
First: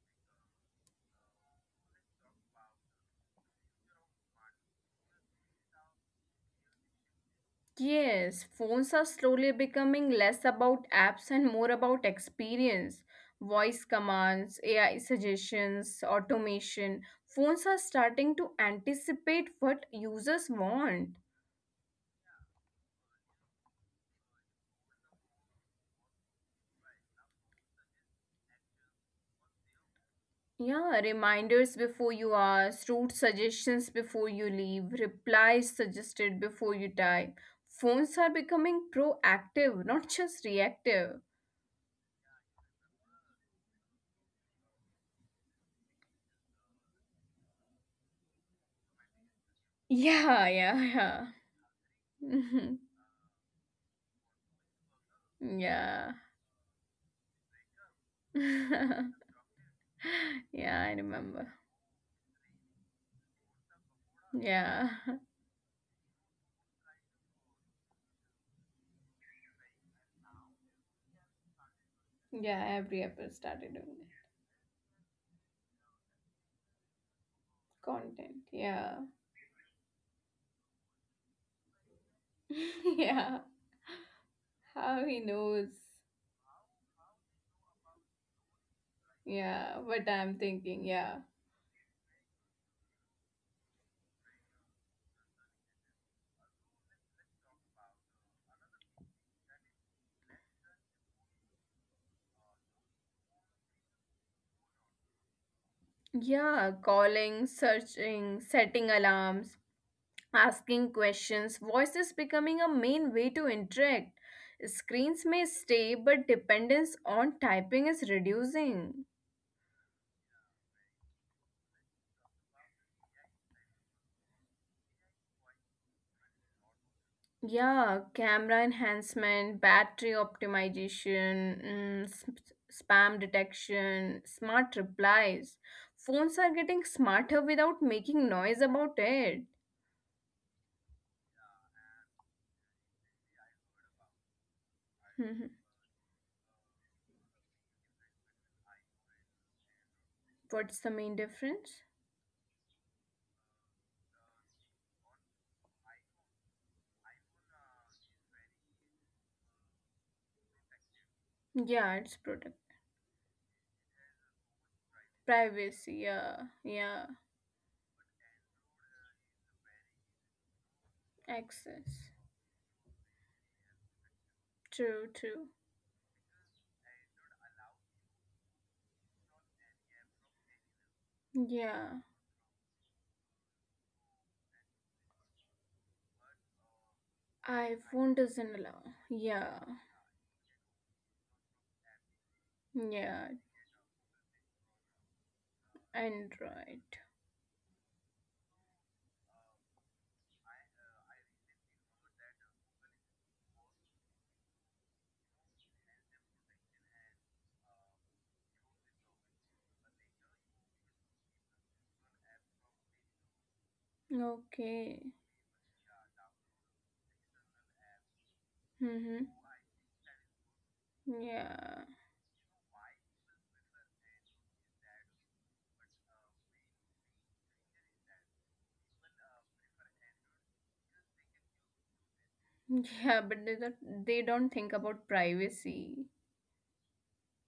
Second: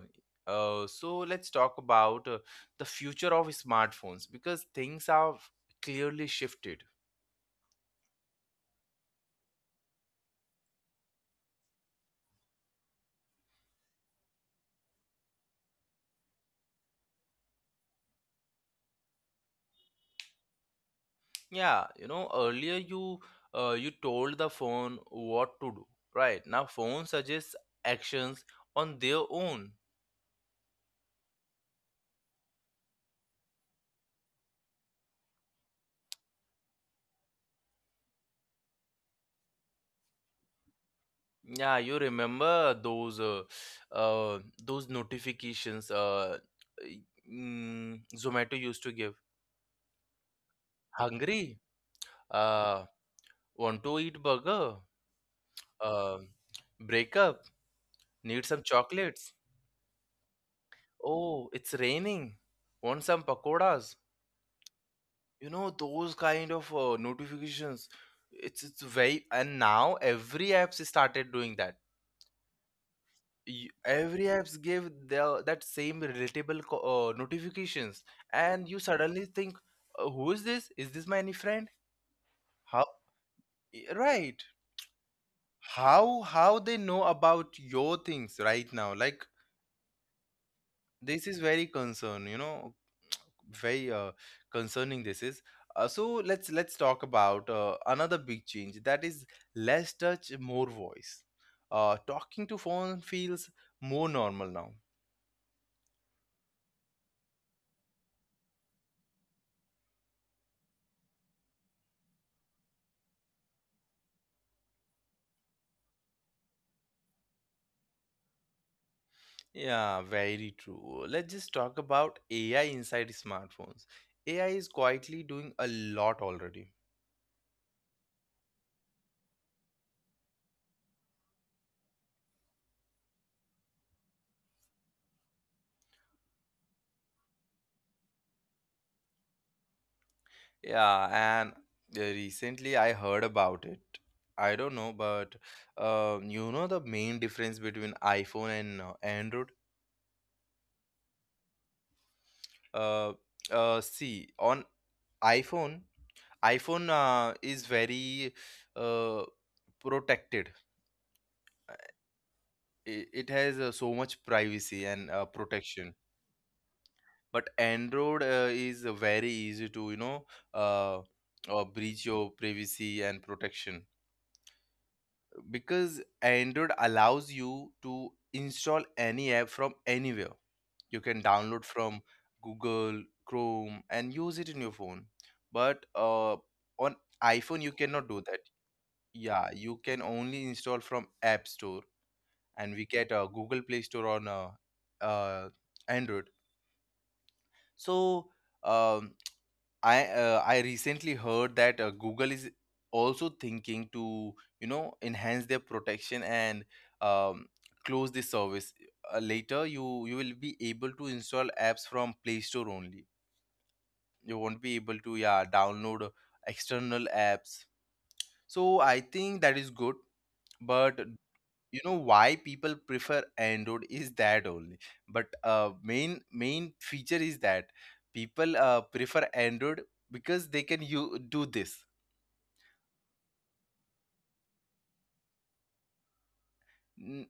uh, So let's talk about the future of smartphones, because things have clearly shifted.
Yes, phones are slowly becoming less about apps and more about experience. Voice commands, AI suggestions, automation. Phones are starting to anticipate what users want.
Yeah, earlier you told the phone what to do, right? Now phone suggests actions on their own.
Yeah, reminders before you ask, route suggestions before you leave, replies suggested before you type. Phones are becoming proactive, not just reactive.
Yeah, you remember uh those notifications y- Zomato used to give.
*laughs* Yeah, yeah,
Hungry?
yeah.
Uh, want to eat burger? Uh, Break up?
*laughs*
Need some
Yeah. *laughs*
chocolates?
Yeah, I
Oh,
remember.
it's raining. Want some pakoras?
Yeah. *laughs*
Those kind of notifications, it's very. And now every apps started doing that.
Yeah, every April started on
Every apps give the that same relatable notifications,
content.
and you
Yeah.
suddenly think, Who is this, is this my any friend, how?"
*laughs* Yeah.
Right,
How he knows.
how they know about your things right now, like,
Yeah, what I'm thinking. Yeah.
this is very concern, *tsk* very concerning this is. So let's talk about another big change, that is less touch, more voice. Talking to phone feels more normal now.
Yeah, calling, searching, setting alarms, asking questions. Voice is becoming a main way to interact. Screens may stay, but dependence on typing is reducing.
Yeah, very true. Let's just talk about AI inside smartphones. AI is quietly doing a lot already.
Yeah, camera enhancement, battery optimization, mm, spam detection, smart replies. Phones are getting smarter without making noise about it.
Yeah, and recently I heard about it. I don't know, but the main difference between iPhone and Android?
*laughs* What's the main difference?
Uh, See, on iPhone, iPhone, is very uh, protected.
Yeah, it's product
It has so much privacy and
privacy.
protection.
Yeah, yeah,
But Android is very easy to, uh, breach
access.
your privacy and protection.
True, true.
Because Android allows you to install any app from anywhere, you can download
Yeah,
from Google Chrome and use it in your phone. But on iPhone you
iPhone
cannot do that.
doesn't allow. Yeah,
Yeah, you can only install from App Store, and we get
yeah,
a Google Play Store on uh, Android.
Android.
So um, I recently heard that Google is also thinking to enhance their protection, and um, close this service. Later, you will be able to install apps from Play Store only. You won't be
Okay.
able to, yeah, download external apps. So I
Mm-hmm.
think that is good, but
Yeah.
you know why people prefer Android is that only. But main feature is that people prefer Android because they can, you do this.
*laughs* Yeah, but they don't think about privacy.
Mm,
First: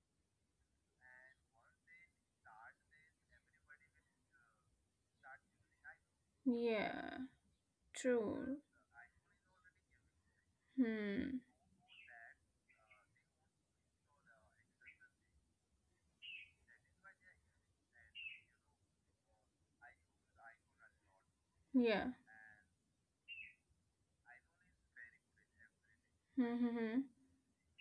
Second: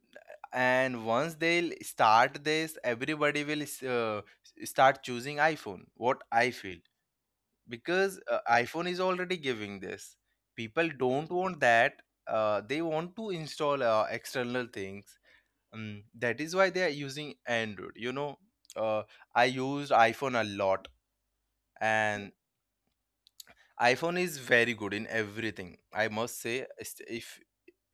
and once they'll start this, everybody will start choosing iPhone, what I feel.
Yeah.
Because
True.
iPhone is already giving this. People don't
Hmm.
want that, they want to install external things. That is why they are using Android uh, I used iPhone a lot,
Yeah.
and iPhone is very good in everything, I must say. It's-
Mm-hmm.
if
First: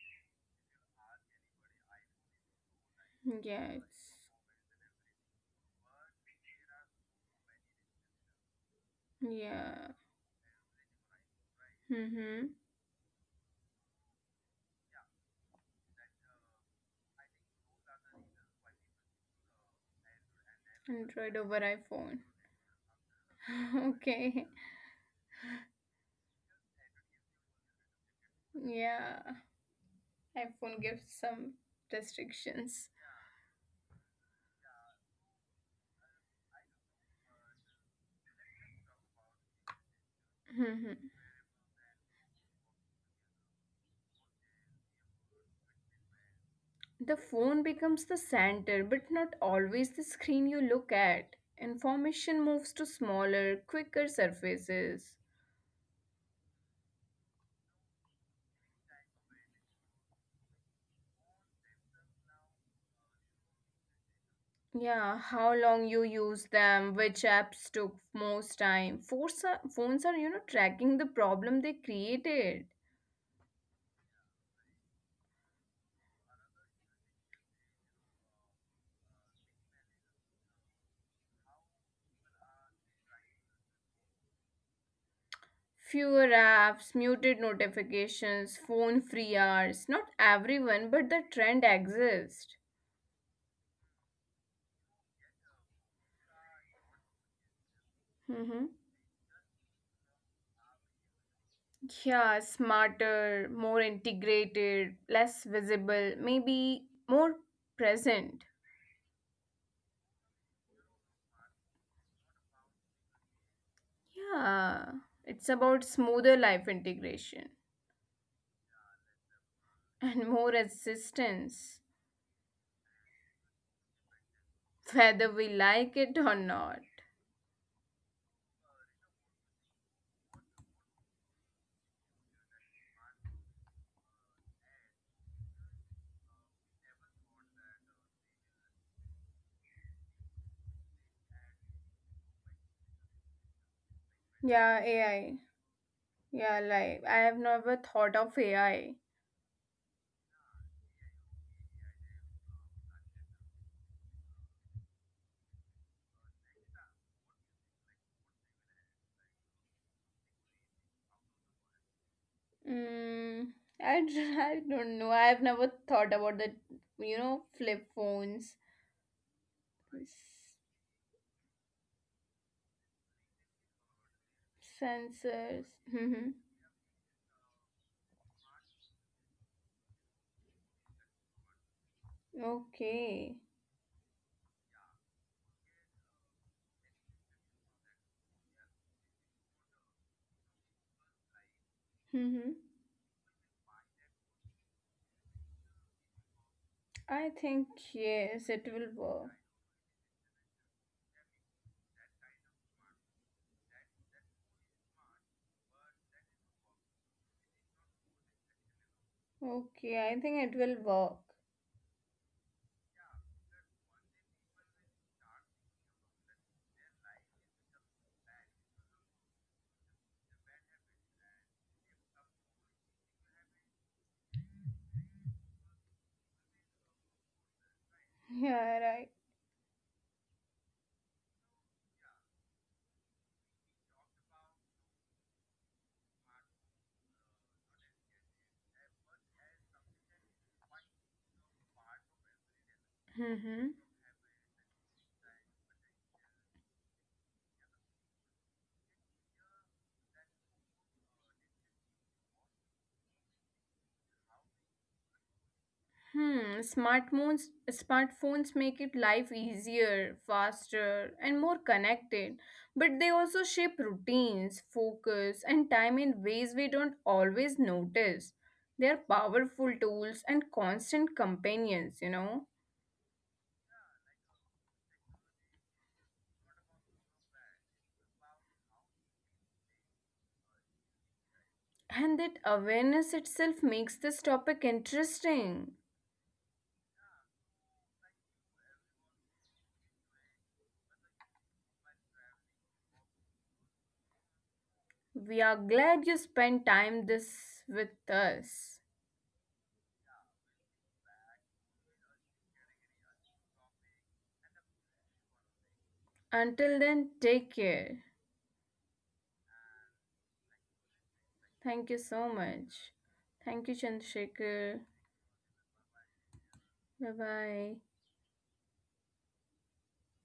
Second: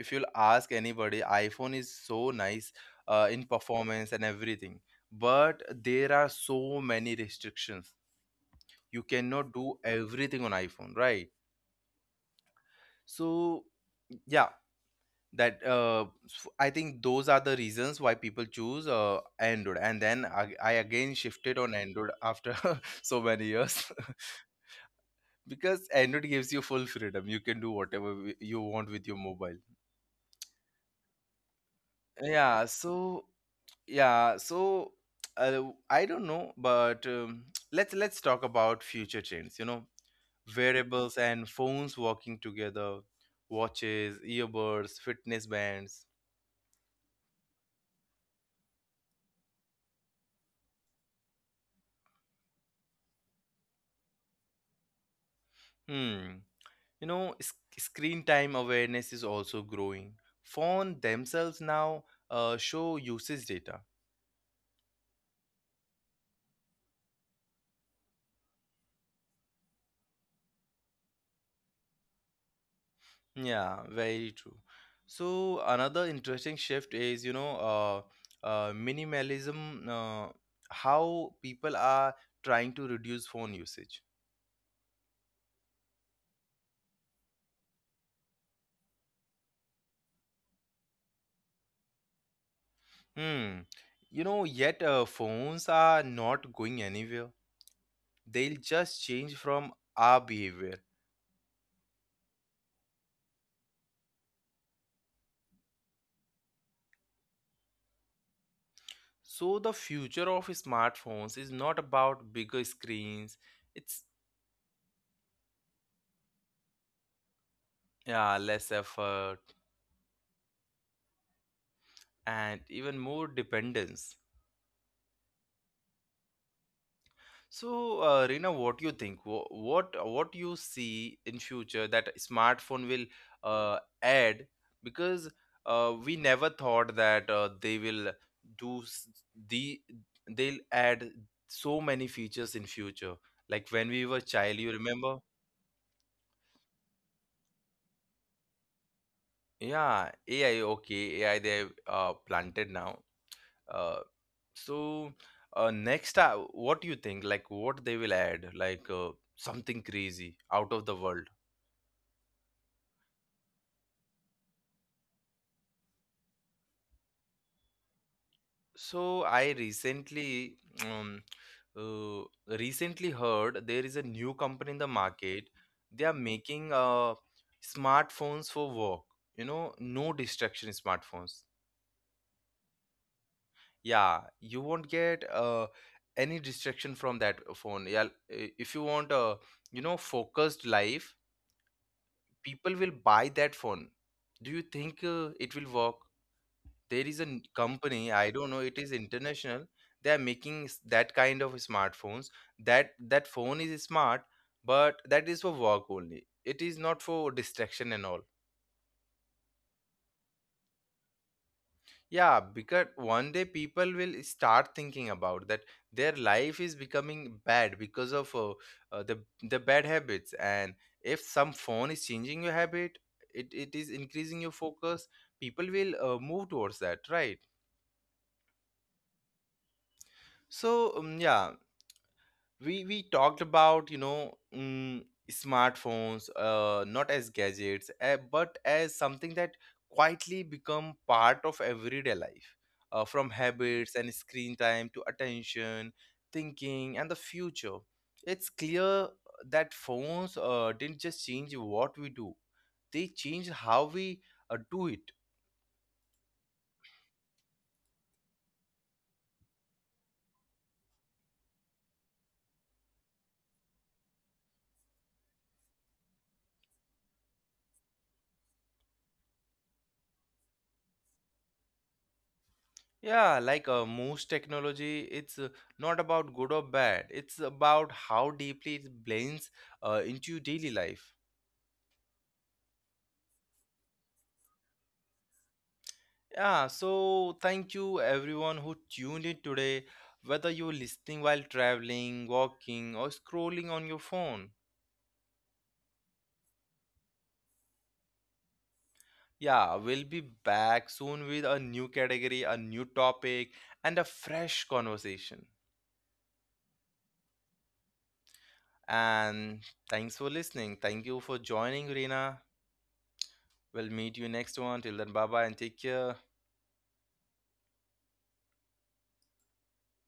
if you'll ask anybody, iPhone is so nice in performance
Yes.
and everything. But there are so many restrictions, you cannot do
Yeah.
everything on iPhone, right?
Mm-hmm.
So yeah, that I think those are the reasons why people choose Android, and then I again
Android
shifted on
over
Android
iPhone.
after *laughs* so many years.
*laughs* Okay.
*laughs* Because Android gives you full freedom, you can do whatever you want with your
Yeah.
mobile.
iPhone gives some
Yeah,
restrictions.
so yeah, so *tsk* uh, I don't know, but *tsk* let's talk about future trends, wearables
*laughs*
and phones working together. Watches, earbuds, fitness bands.
The phone becomes the center, but not always the screen you look at. Information moves to smaller, quicker surfaces.
Hmm. Screen time awareness is also growing. Phone themselves now show usage data.
Yeah, how long you use them, which apps took most time. Phones are, you know, tracking the problem they created.
Yeah, very true. So another interesting shift is, minimalism. How people are trying to reduce phone usage.
Fewer apps, muted notifications, phone free hours. Not everyone, but the trend exists.
Hmm. Yet phones are not going anywhere. They'll
Mm-hmm.
just change from our behavior.
Yeah, smarter, more integrated, less visible, maybe more present.
So the future of smartphones is not about bigger screens, it's,
Yeah, it's about smoother life integration
yeah, less effort
*laughs* and more assistance,
and even more dependence.
whether we like it or not.
So Reena, what do you think? What you see in future that smartphone will add? Because we never thought that they will do s- the they'll add so many features in future. Like when we were child,
Yeah,
you remember?
AI. Yeah, like I have never thought of AI.
Yeah, AI, okay, AI they have planted now. Uh, so next, what do you think? Like, what they will add? Like, something crazy out of the world.
Mm, *laughs* I don't know. I have never thought about the, you know, flip phones,
So
s-
um, uh, recently heard there is a new company in the market.
sensors.
They are
Mm-hmm.
making smartphones for work. No distraction smartphones.
Okay.
Yeah, you won't get any distraction from that phone, yeah. If you want a, focused life,
Mm-hmm.
people will buy that phone. Do you think it will work? There
I
is a
think
company, I
yes,
don't
it
know,
will
it is
work.
international. They are making that kind of smartphones. That phone is smart, but that is for work only, it is not for distraction and all.
Okay, I think it will work.
Yeah, because one day people will start thinking about that their life is becoming bad because of uh, the the bad habits. And if some phone is changing your habit, it is increasing your focus. People will move towards that, right?
*laughs* Yeah, right.
So yeah, we talked about, smartphones, not as gadgets, but as something that quietly become part of everyday life, from
Mm-hmm.
habits and screen time to attention, thinking, and the future. It's clear that phones didn't just change what we do, they changed how we do it.
Hmm. Smartphones make it life easier, faster, and more connected. But they also shape routines, focus, and time in ways we don't always notice. They are powerful tools and constant companions. You know.
Yeah, like most technology, it's not about good or bad. It's about how deeply it blends into your daily life.
And that awareness itself makes this topic interesting.
Yeah, so thank you everyone who tuned in today, whether you're listening while traveling, walking, or scrolling on your phone.
We are glad you spent time this with us.
Yeah, we'll be back soon with a new category, a new topic, and a fresh conversation.
Until then, take care.
And thanks for listening. Thank you for joining,
Thank you so
Reena.
much. Thank you,
We'll meet you next one.
Chandrasekhar.
Till then, bye bye and take care.
Bye bye.